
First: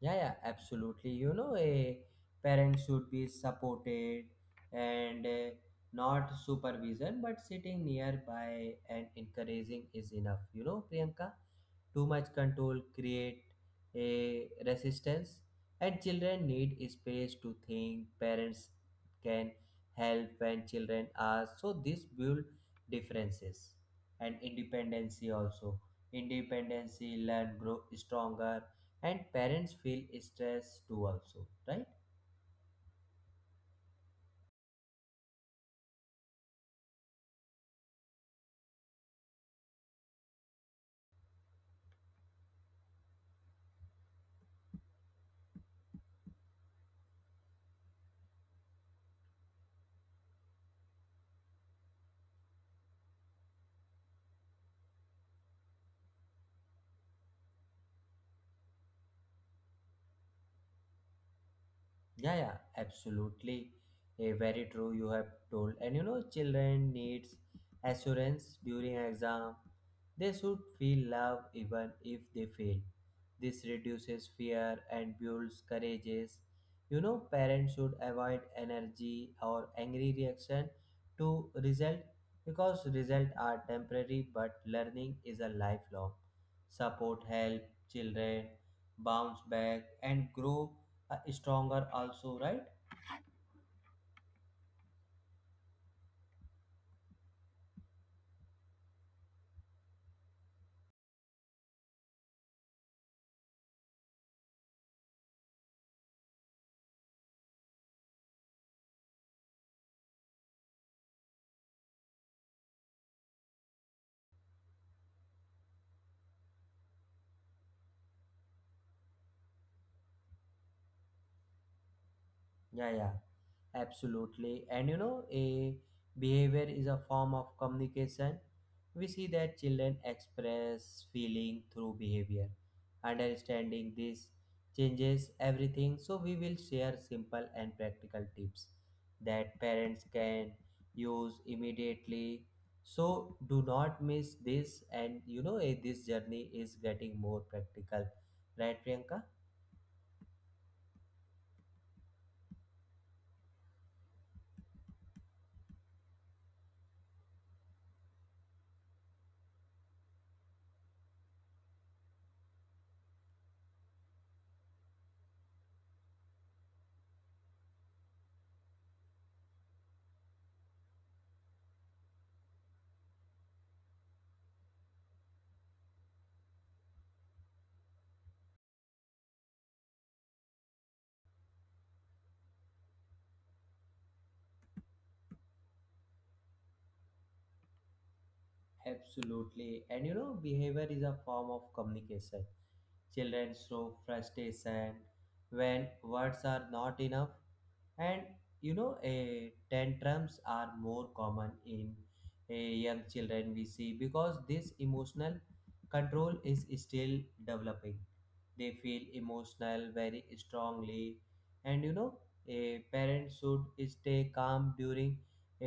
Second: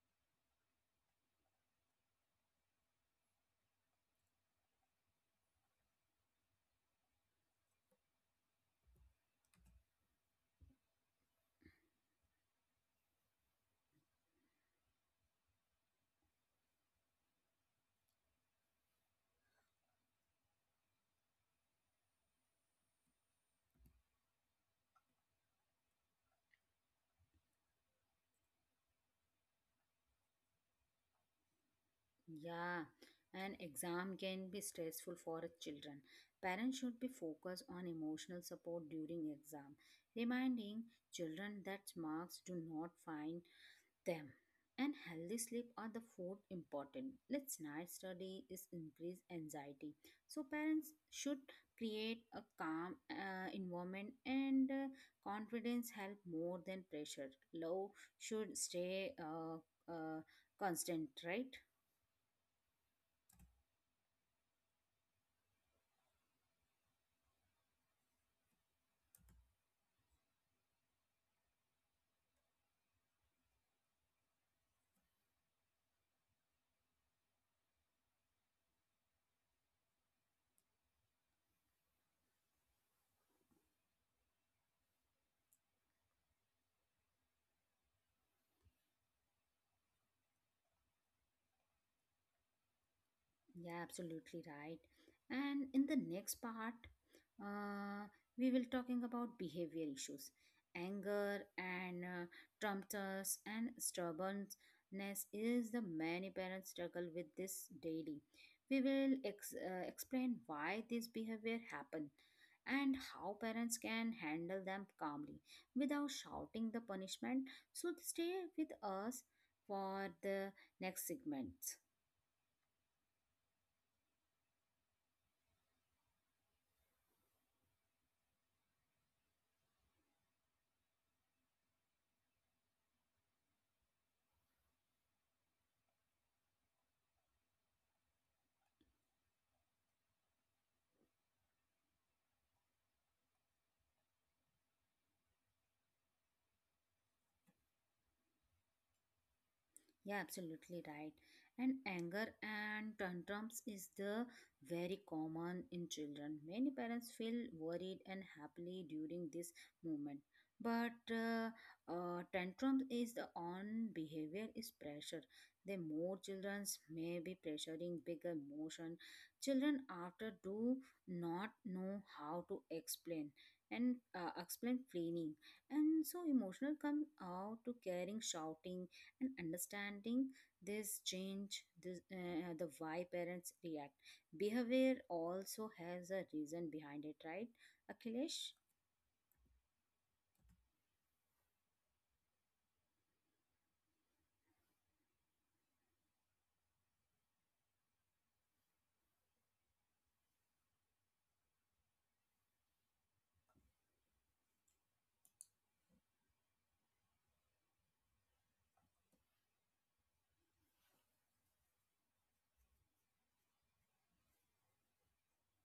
Speaker 2: Yeah, yeah, absolutely. You know, a parent should be supported, and not supervision, but sitting nearby and encouraging is enough. You know, Priyanka, too much control create a resistance, and children need space to think. Parents can help when children ask. So this build differences and independency also. Independency learn grow stronger, and parents feel stress too also, right?
Speaker 1: Yeah, an exam can be stressful for children. Parents should be focused on emotional support during exam, reminding children that marks do not find them. And healthy sleep are the fourth important. Let's night study is increase anxiety. So parents should create a calm environment and confidence help more than pressure. Love should stay uh, constant, right?
Speaker 2: Yeah, yeah, absolutely. A very true you have told. And you know, children needs assurance during exam. They should feel love even if they fail. This reduces fear and builds courageous. You know, parents should avoid energy or angry reaction to result, because results are temporary but learning is a lifelong. Support help children bounce back and grow stronger also, right?
Speaker 1: Yeah, absolutely right. And in the next part, uh, we will talking about behavior issues, anger and tantrums and stubbornness is the many parents struggle with this daily. We will explain why this behavior happen and how parents can handle them calmly without shouting the punishment. So stay with us for the next segment.
Speaker 2: Yeah, yeah, absolutely. And you know, a behavior is a form of communication. We see that children express feeling through behavior. Understanding this changes everything. So we will share simple and practical tips that parents can use immediately, so do not miss this. And you know, this journey is getting more practical, right, Priyanka?
Speaker 1: Yeah, absolutely right. And anger and tantrums is the very common in children. Many parents feel worried and happily during this moment. But tantrums is the on behavior is pressure. The more children may be pressuring big emotion, children after do not know how to explain feeling, and so emotional come out to caring, shouting. And understanding this change this, the why parents react behavior also has a reason behind it, right, Akhilesh?
Speaker 2: Absolutely. And you know, behavior is a form of communication. Children show frustration when words are not enough. And you know, tantrums are more common in eh, young children, we see, because this emotional control is still developing. They feel emotional very strongly. And you know, a parent should stay calm during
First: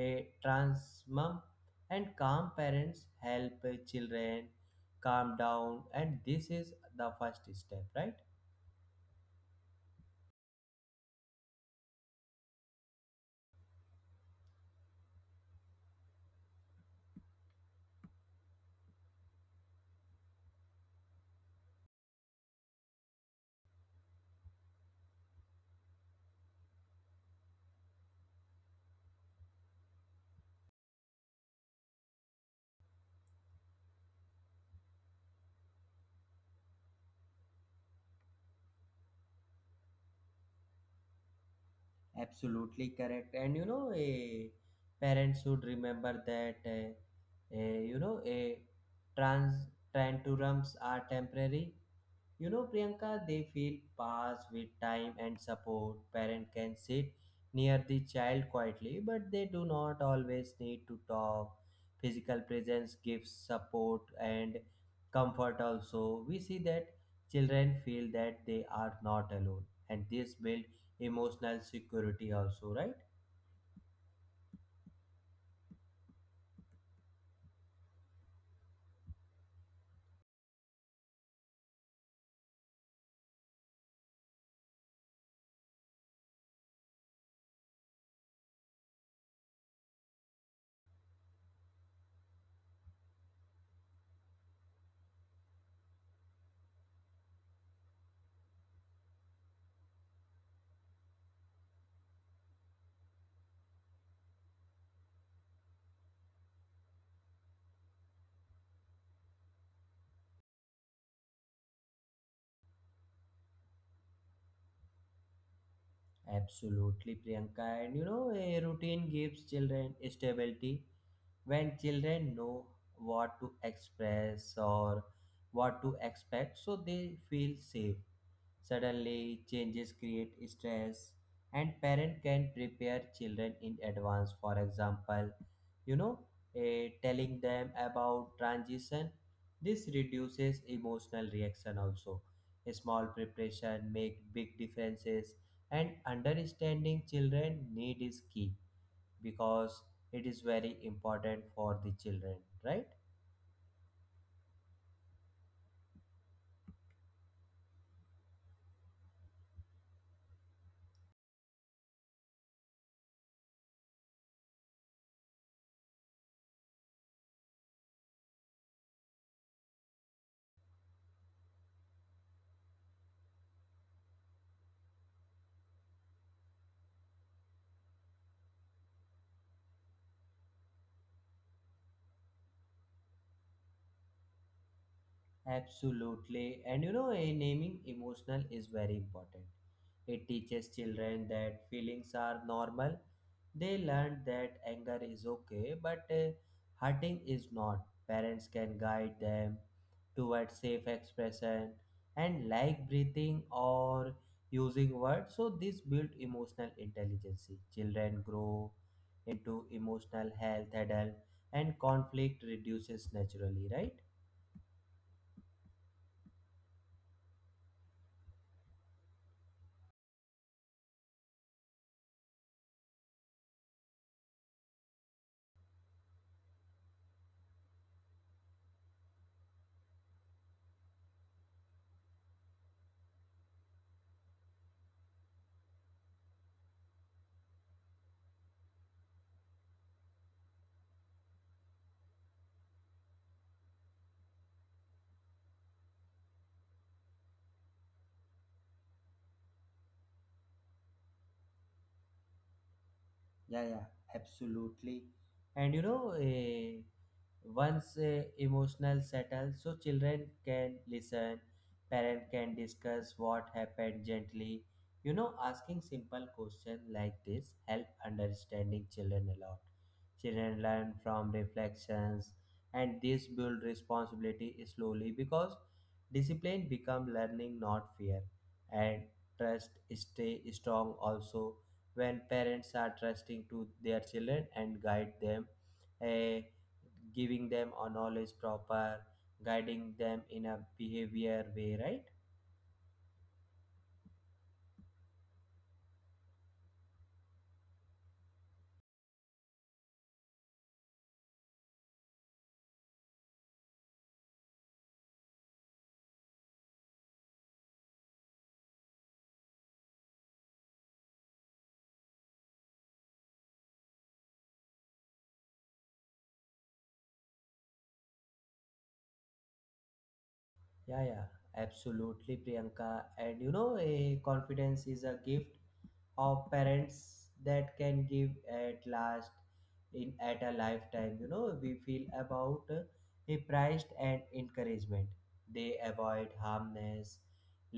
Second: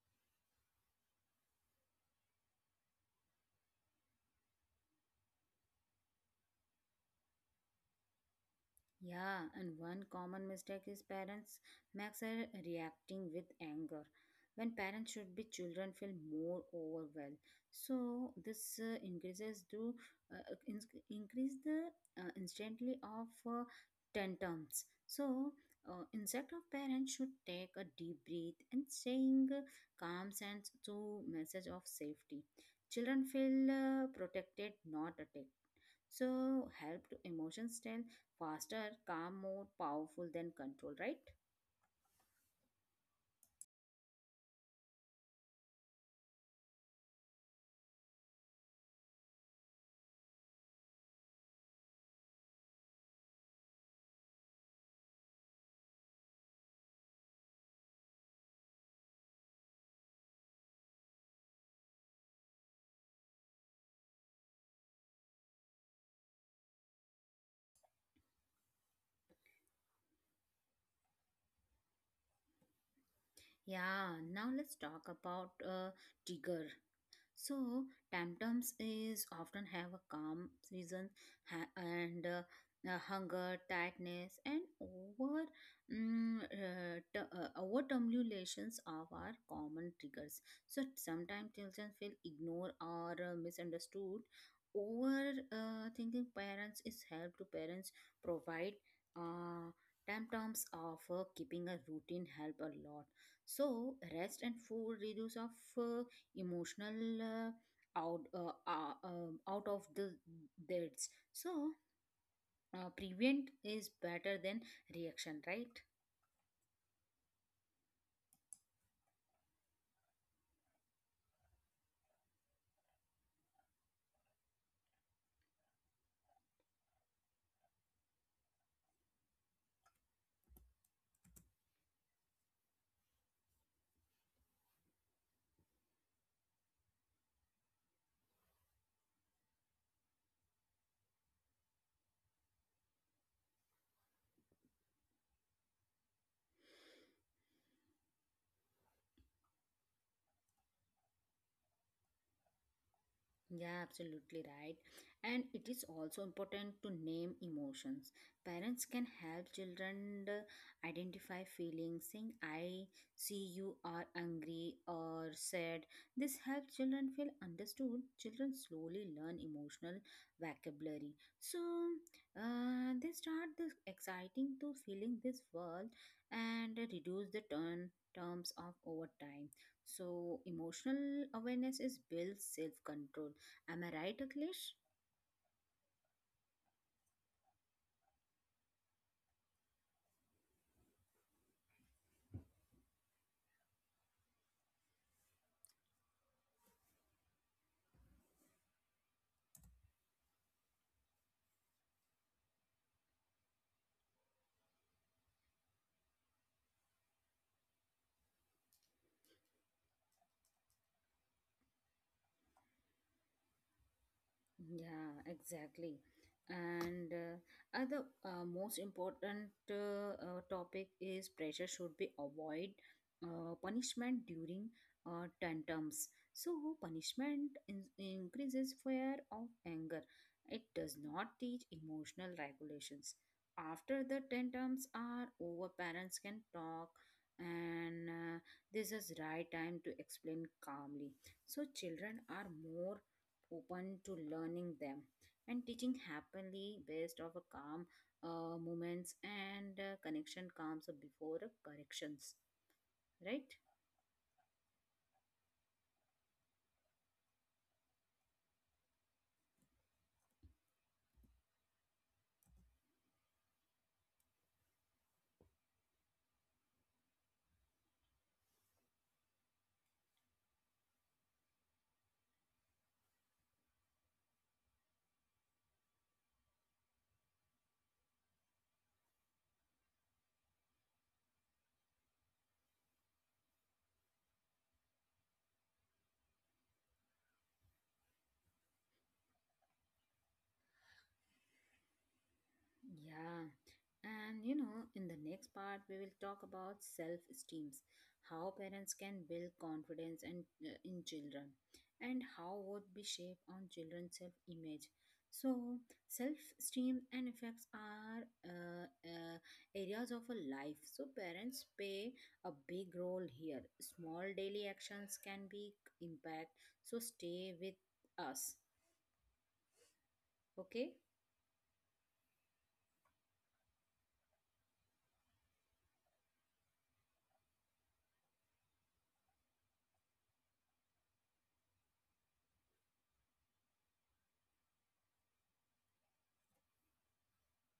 Speaker 2: a transmum, and calm parents help children calm down, and this is the first step, right?
Speaker 1: Yeah, and one common mistake is parents max are reacting with anger when parents should be children feel more overwhelmed. So this increases to uh, uh, in- increase the instantly of tantrums. So instead of parents should take a deep breath and saying calm sense to message of safety. Children feel protected, not attacked. So, help to emotion stand faster, calm, more powerful than control, right?
Speaker 2: Absolutely correct. And you know, a parents should remember that you know, a trans tantrums are temporary. You know, Priyanka, they feel pass with time and support. Parent can sit near the child quietly, but they do not always need to talk. Physical presence gives support and comfort also. We see that children feel that they are not alone, and this build emotional security also, right?
Speaker 1: Yeah, now let's talk about trigger. So, tantrums is often have a calm reason and hunger, tightness, and over terminations of our common triggers. So sometimes children feel ignored or misunderstood. Over thinking parents is help to parents provide uh, tantrums of keeping a routine help a lot. So rest and food reduce of uh, emotional out of the beds, so prevent is better than reaction, right?
Speaker 2: Absolutely, Priyanka. And you know, a routine gives children stability. When children know what to express or what to expect, so they feel safe. Suddenly changes create stress, and parent can prepare children in advance, for example, you know, telling them about transition. This reduces emotional reaction also. A small preparation make big differences, and understanding children need is key, because it is very important for the children, right?
Speaker 1: Yeah, absolutely right. And it is also important to name emotions. Parents can help children identify feelings, saying, I see you are angry or sad. This helps children feel understood. Children slowly learn emotional vocabulary. So they start this exciting to feeling this world and reduce the turn terms of over time, so emotional awareness is builds self control. Am I right, Akhilesh?
Speaker 2: Absolutely. And you know, a naming emotional is very important. It teaches children that feelings are normal. They learn that anger is okay, but hurting is not. Parents can guide them towards safe expression, and like breathing or using words, so this build emotional intelligence. Children grow into emotional health adult, and conflict reduces naturally, right?
Speaker 1: Yeah, exactly. And other most important topic is pressure should be avoid punishment during tantrums. So punishment increases fear of anger. It does not teach emotional regulations. After the tantrums are over, parents can talk, and this is right time to explain calmly. So children are more open to learning them, and teaching happily based of a calm moments, and connection comes before corrections, right?
Speaker 2: Yeah, yeah, absolutely. And you know, once emotional settles, so children can listen, parent can discuss what happened gently. You know, asking simple questions like this help understanding children a lot. Children learn from reflections, and this build responsibility slowly, because discipline become learning, not fear, and trust stay strong also when parents are trusting to their children and guide them, eh, giving them a knowledge proper, guiding them in a behavior way, right?
Speaker 1: Yeah, and you know, in the next part, we will talk about self esteems, how parents can build confidence and in children, and how would be shaped on children's self image. So, self esteem and effects are areas of a life. So, parents play a big role here. Small daily actions can be impact. So, stay with us. Okay.
Speaker 2: Yeah, yeah, absolutely, Priyanka. And you know, a confidence is a gift of parents that can give at last in at a lifetime. You know, we feel about a priced and encouragement. They avoid harmless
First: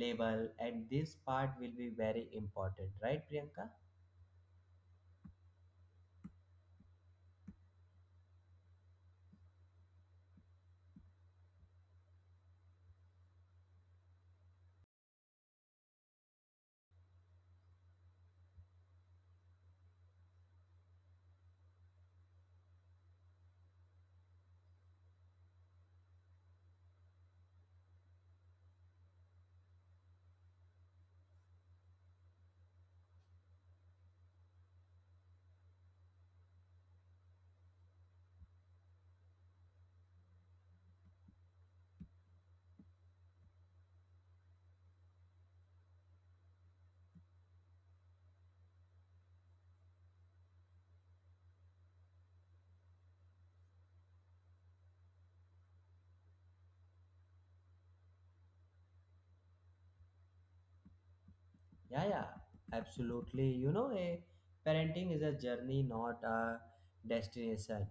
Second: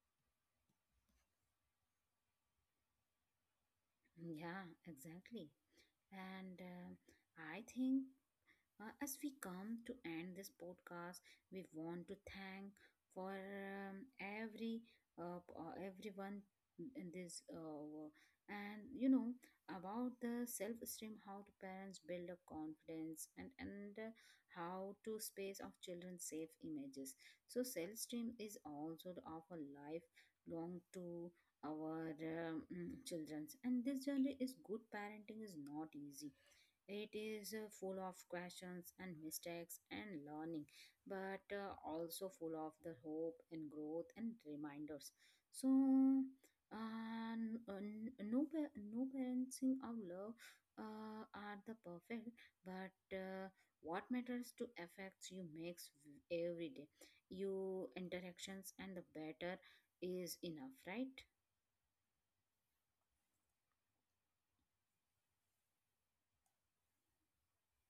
Speaker 2: label, and this part will be very important, right, Priyanka?
Speaker 1: Yeah, exactly. And I think as we come to end this podcast, we want to thank for every everyone in this and you know about the self-esteem, how do parents build up confidence, and how to space of children safe images. So self-esteem is also of a life long to our children's, and this journey is good parenting is not easy. It is full of questions and mistakes and learning, but also full of the hope and growth and reminders. So, no, no parenting of love are the perfect, but what matters to affects you makes every day. You interactions and the better is enough, right?
Speaker 2: Yeah, yeah, absolutely. You know, a parenting is a journey, not a destination.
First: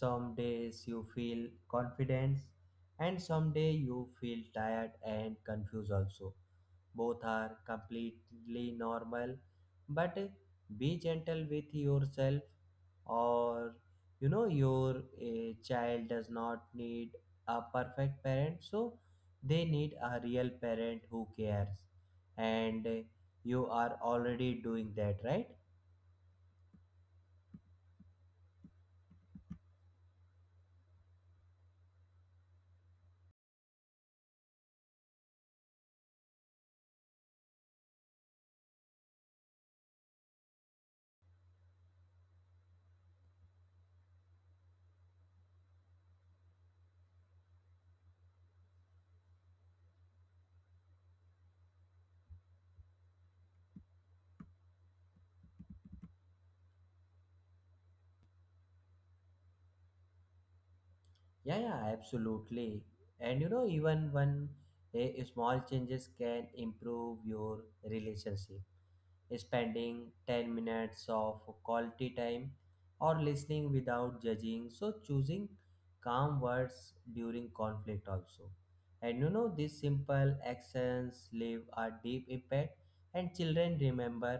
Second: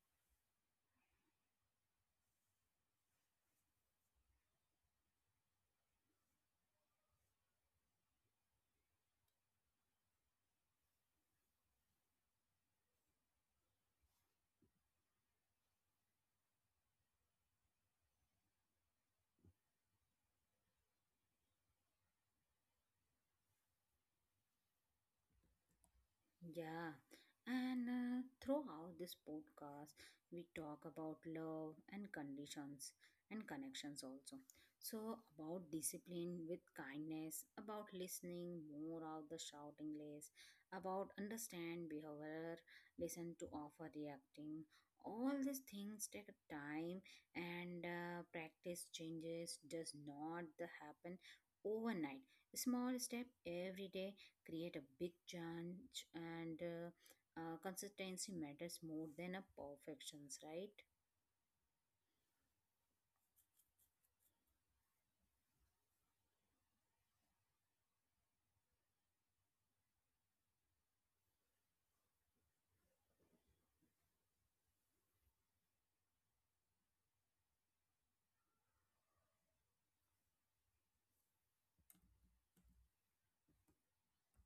Speaker 2: Some days you feel confidence, and some day you feel tired and confused also. Both are completely normal, but be gentle with yourself. Or you know, your child does not need a perfect parent, so they need a real parent who cares, and you are already doing that, right?
Speaker 1: Yeah, and throughout this podcast, we talk about love and conditions and connections also. So, about discipline with kindness, about listening more of the shouting less, about understand behavior, listen to offer reacting. All these things take time, and practice changes does not the happen overnight. Small step every day create a big change, and consistency matters more than a perfections, right?
Speaker 2: Yeah, yeah, absolutely. And you know, even one a small changes can improve your relationship. Spending 10 minutes of quality time or listening without judging, so choosing calm words during conflict also. And you know, these simple actions leave a deep impact, and children remember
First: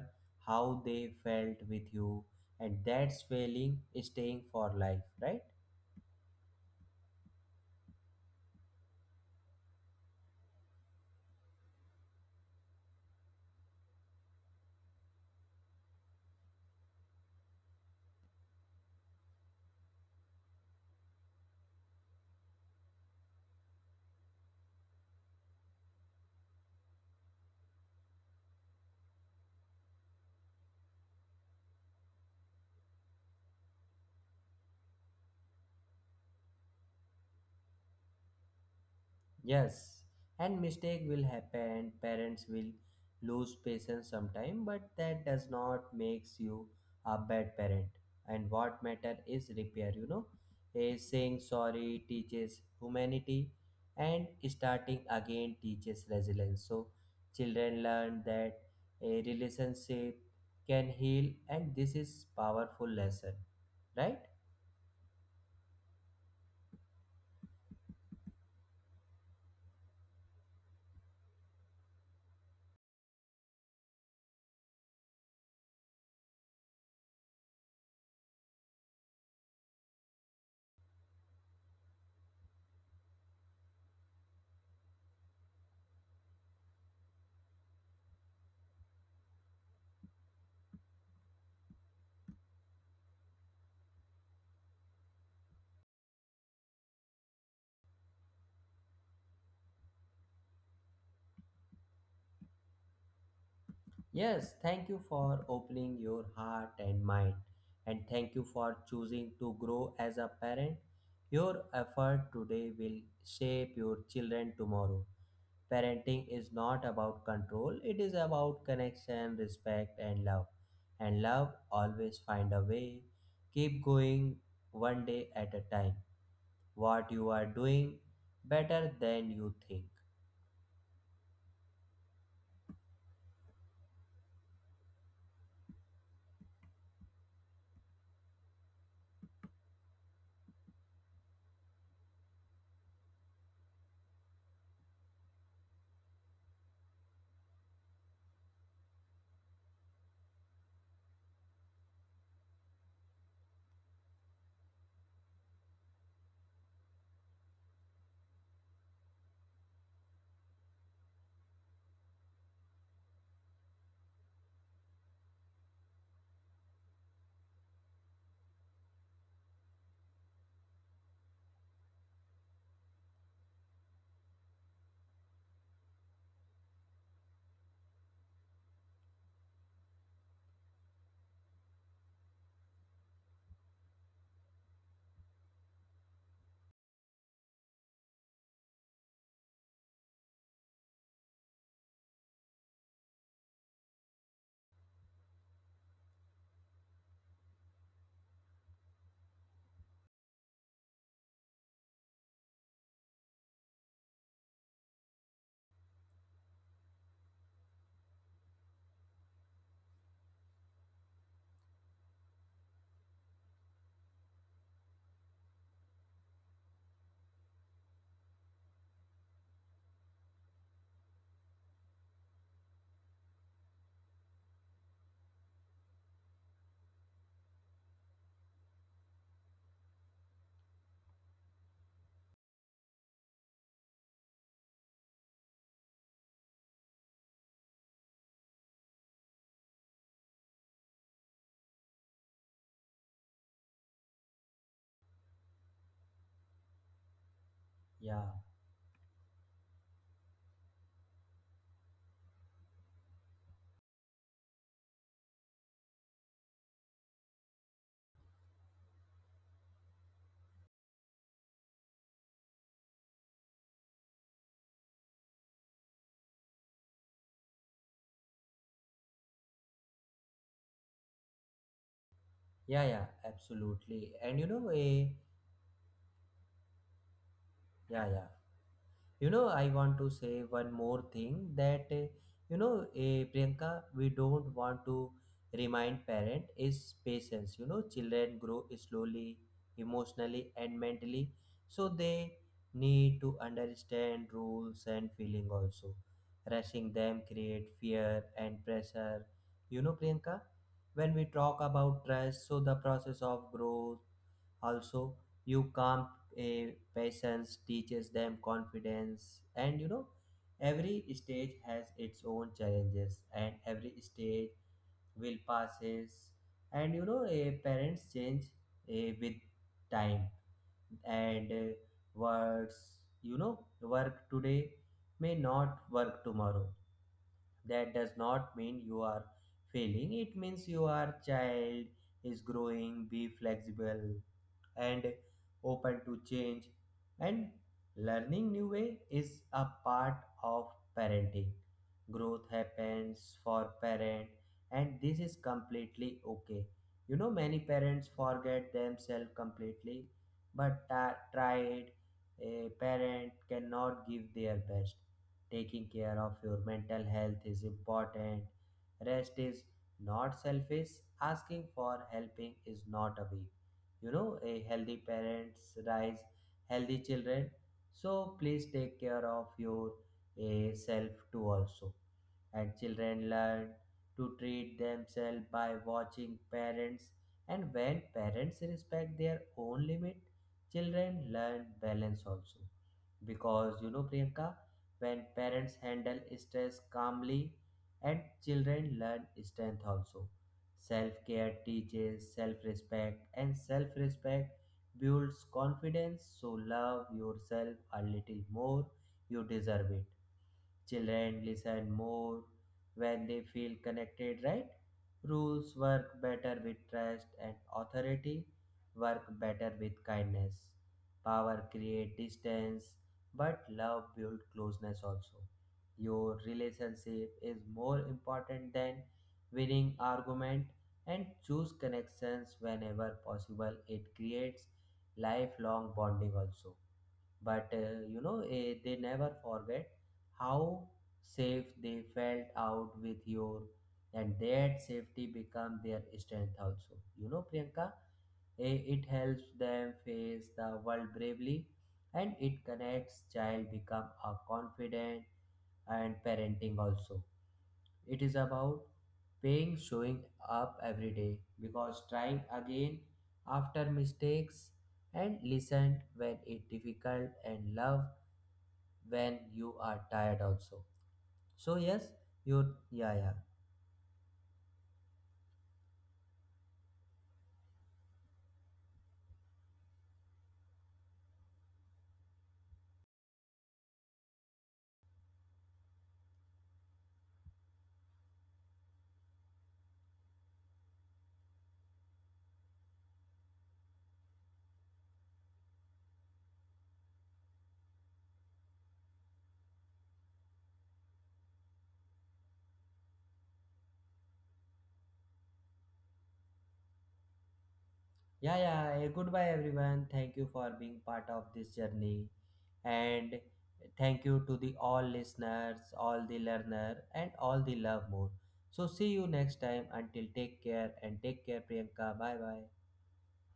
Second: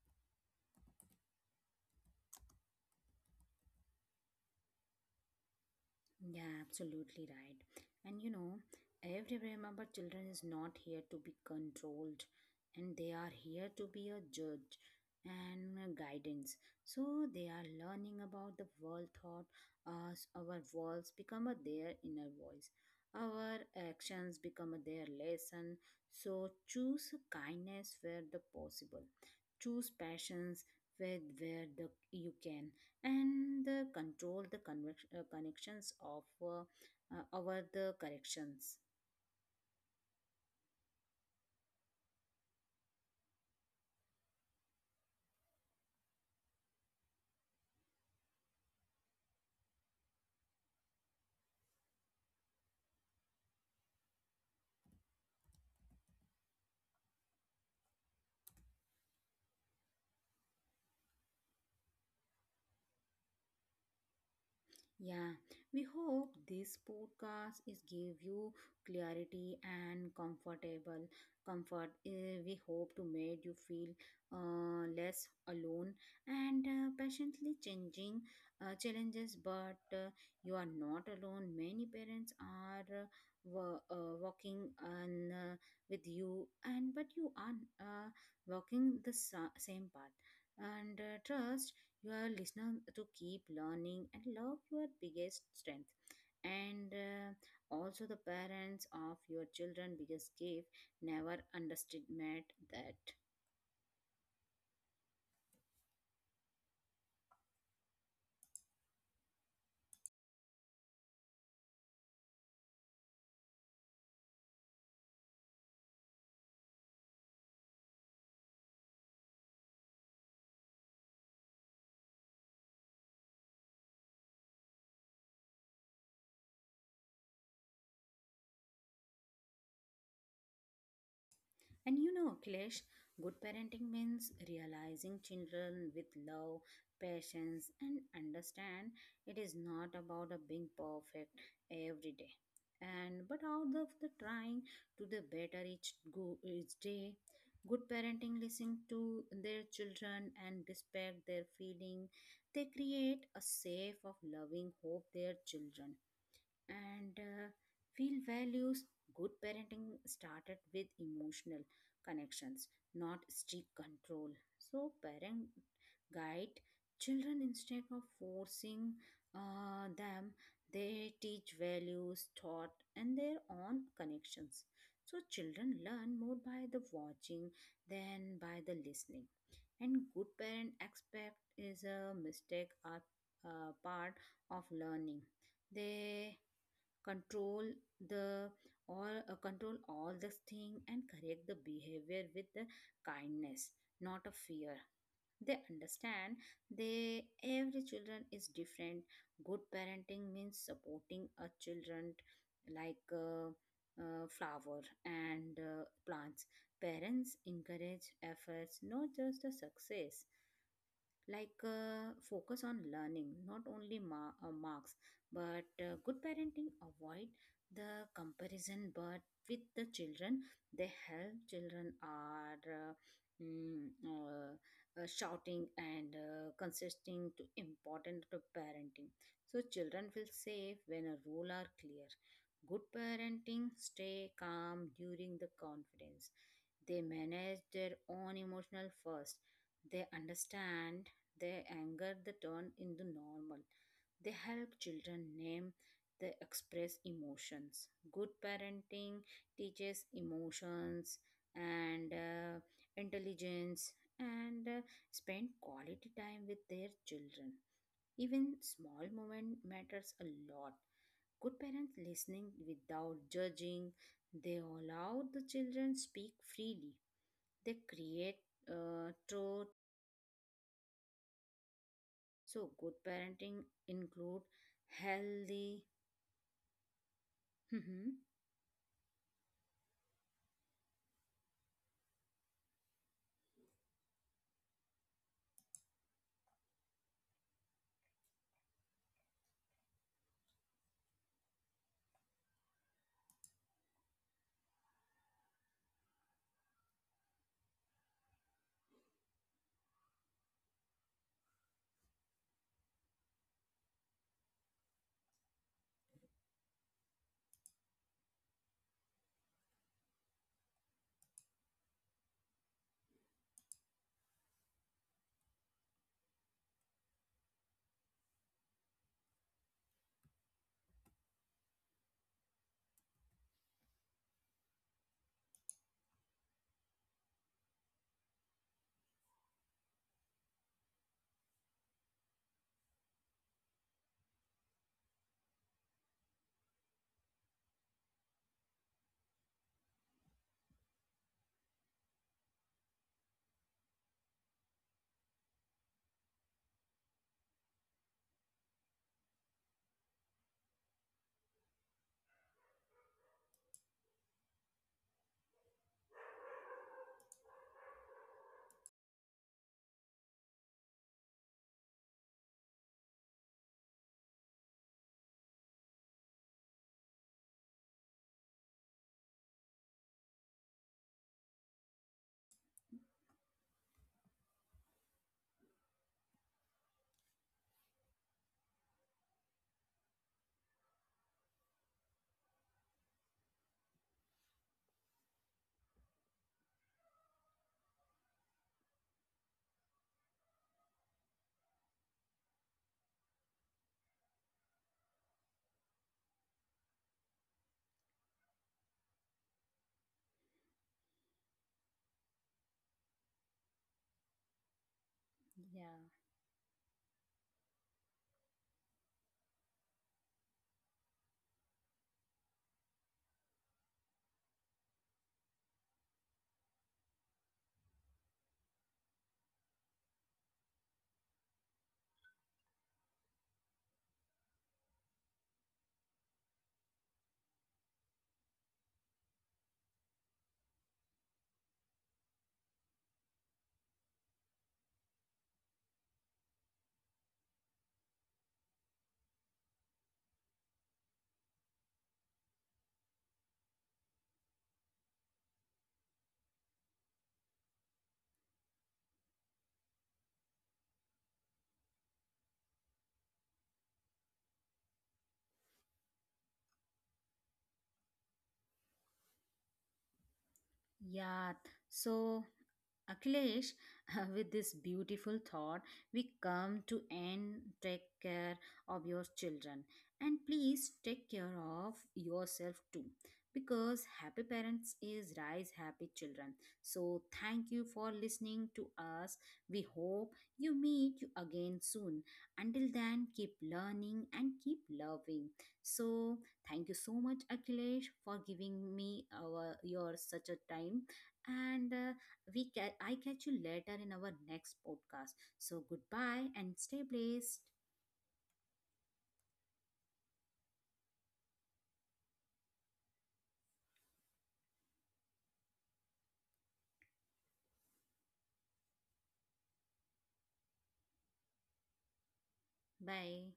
Speaker 2: how they felt with you, and that's failing staying for life, right?
Speaker 1: Yeah, absolutely right. And you know, every remember children is not here to be controlled, and they are here to be a judge and a guidance. So they are learning about the world thought as our walls become a their inner voice. Our actions become a their lesson. So choose kindness where the possible. Choose passions where the you can, and control the connections of over the corrections.
Speaker 2: Yes, and mistake will happen. Parents will lose patience sometime, but that does not makes you a bad parent. And what matter is repair. You know, a saying sorry teaches humanity, and starting again teaches resilience. So children learn that a relationship can heal, and this is powerful lesson, right?
Speaker 1: Yeah, we hope this podcast is give you clarity and comfortable comfort. Eh, we hope to make you feel less alone and patiently changing challenges. But you are not alone. Many parents are working on with you, and but you are uh, walking the same path. And trust you are listening to keep learning and love your biggest strength, and also the parents of your children biggest gift. Never underestimate that.
Speaker 2: Yes, thank you for opening your heart and mind, and thank you for choosing to grow as a parent. Your effort today will shape your children tomorrow. Parenting is not about control, it is about connection, respect, and love. And love always find a way. Keep going one day at a time. What you are doing better than you think.
Speaker 1: And you know, Kilesh, good parenting means realizing children with love, patience, and understand. It is not about a being perfect every day. And but out of the trying to the better each go each day. Good parenting listen to their children and respect their feeling. They create a safe of loving hope their children, and feel values. Good parenting started with emotional connections, not strict control. So parent guide children instead of forcing them. They teach values thought and their own connections, so children learn more by the watching than by the listening. And good parent expect is a mistake are part of learning. They control the or control all this thing and correct the behavior with the kindness, not a fear. They understand they every children is different. Good parenting means supporting a children like flower and plants. Parents encourage efforts, not just the success, like focus on learning, not only marks. But good parenting avoid the comparison but with the children. They help children are shouting, and consisting to important to parenting. So children feel safe when a rule are clear. Good parenting stay calm during the confidence. They manage their own emotional first. They understand their anger they turn into normal. They help children name they express emotions.
Speaker 2: Yeah,
Speaker 1: Good parenting teaches emotions and intelligence, and spend quality time with their children. Even small moment matters a lot. Good parents listening without judging. They allow the children speak freely. They create truth. So
Speaker 2: yeah,
Speaker 1: good
Speaker 2: yeah,
Speaker 1: parenting
Speaker 2: absolutely. And
Speaker 1: include
Speaker 2: you know, a
Speaker 1: healthy.
Speaker 2: yeah, yeah. You know, I want to say one more thing that you know, Priyanka, we don't want to remind parent is patience. You know, children grow slowly, emotionally and mentally, so they need to understand rules and feeling also. Rushing them create fear and pressure. You know, Priyanka, when we talk about trust, so the process of growth also. You calm, a patience teaches them confidence. And you know, every stage has its own challenges, and every stage will passes. And you know, a parents change with time, and words, you know, work today may not work tomorrow. That does not mean you are failing, it means your child is growing. Be flexible and open to change, and learning new way is a part of parenting. Growth happens for parent, and this is completely okay. You know, many parents forget themselves completely. But tried a parent cannot give their best. Taking care of your mental health is important. Rest is not selfish. Asking for helping is not a weak. You know, a healthy parents rise healthy children, so please take care of your self too also. And children learn to treat themselves by watching parents, and when parents respect their own limit, children learn balance also. Because you know, Priyanka, when parents handle stress calmly, and children learn strength also. Self-care teaches self-respect, and self-respect builds confidence, so love yourself a little more. You deserve it. Children listen more when they feel connected, right? Rules
Speaker 1: Yeah.
Speaker 2: work better with trust, and authority work better with kindness. Power create distance, but love build closeness also. Your relationship is more important than winning argument, and choose connections whenever possible. It creates lifelong bonding also. But you know, they never forget how safe they felt out with your, and that safety become their strength also. You know, Priyanka, it helps them face the world bravely, and it connects child become a confident. And parenting also, it is about paying showing up every day, because trying again after mistakes, and listen when it difficult, and love when you are tired also.
Speaker 1: Yeah.
Speaker 2: So yes,
Speaker 1: So.
Speaker 2: you, yeah, yeah,
Speaker 1: Akhilesh, with this beautiful thought, we come to end. Take care of your children and please take care of yourself too, because happy parents is rise happy children. So, thank you for listening to us. We hope you meet you again soon. Until then, keep learning and keep loving. So, thank you so much, Akhilesh, for giving me our, your such a time, and we I catch you later in our next podcast. So goodbye and stay blessed.
Speaker 2: yeah, goodbye everyone. Thank you for being part of this journey, and thank you to the all listeners, all the learner, and all the love more. So see you next time. Until, take care and take care, Priyanka. Bye bye
Speaker 1: Bye.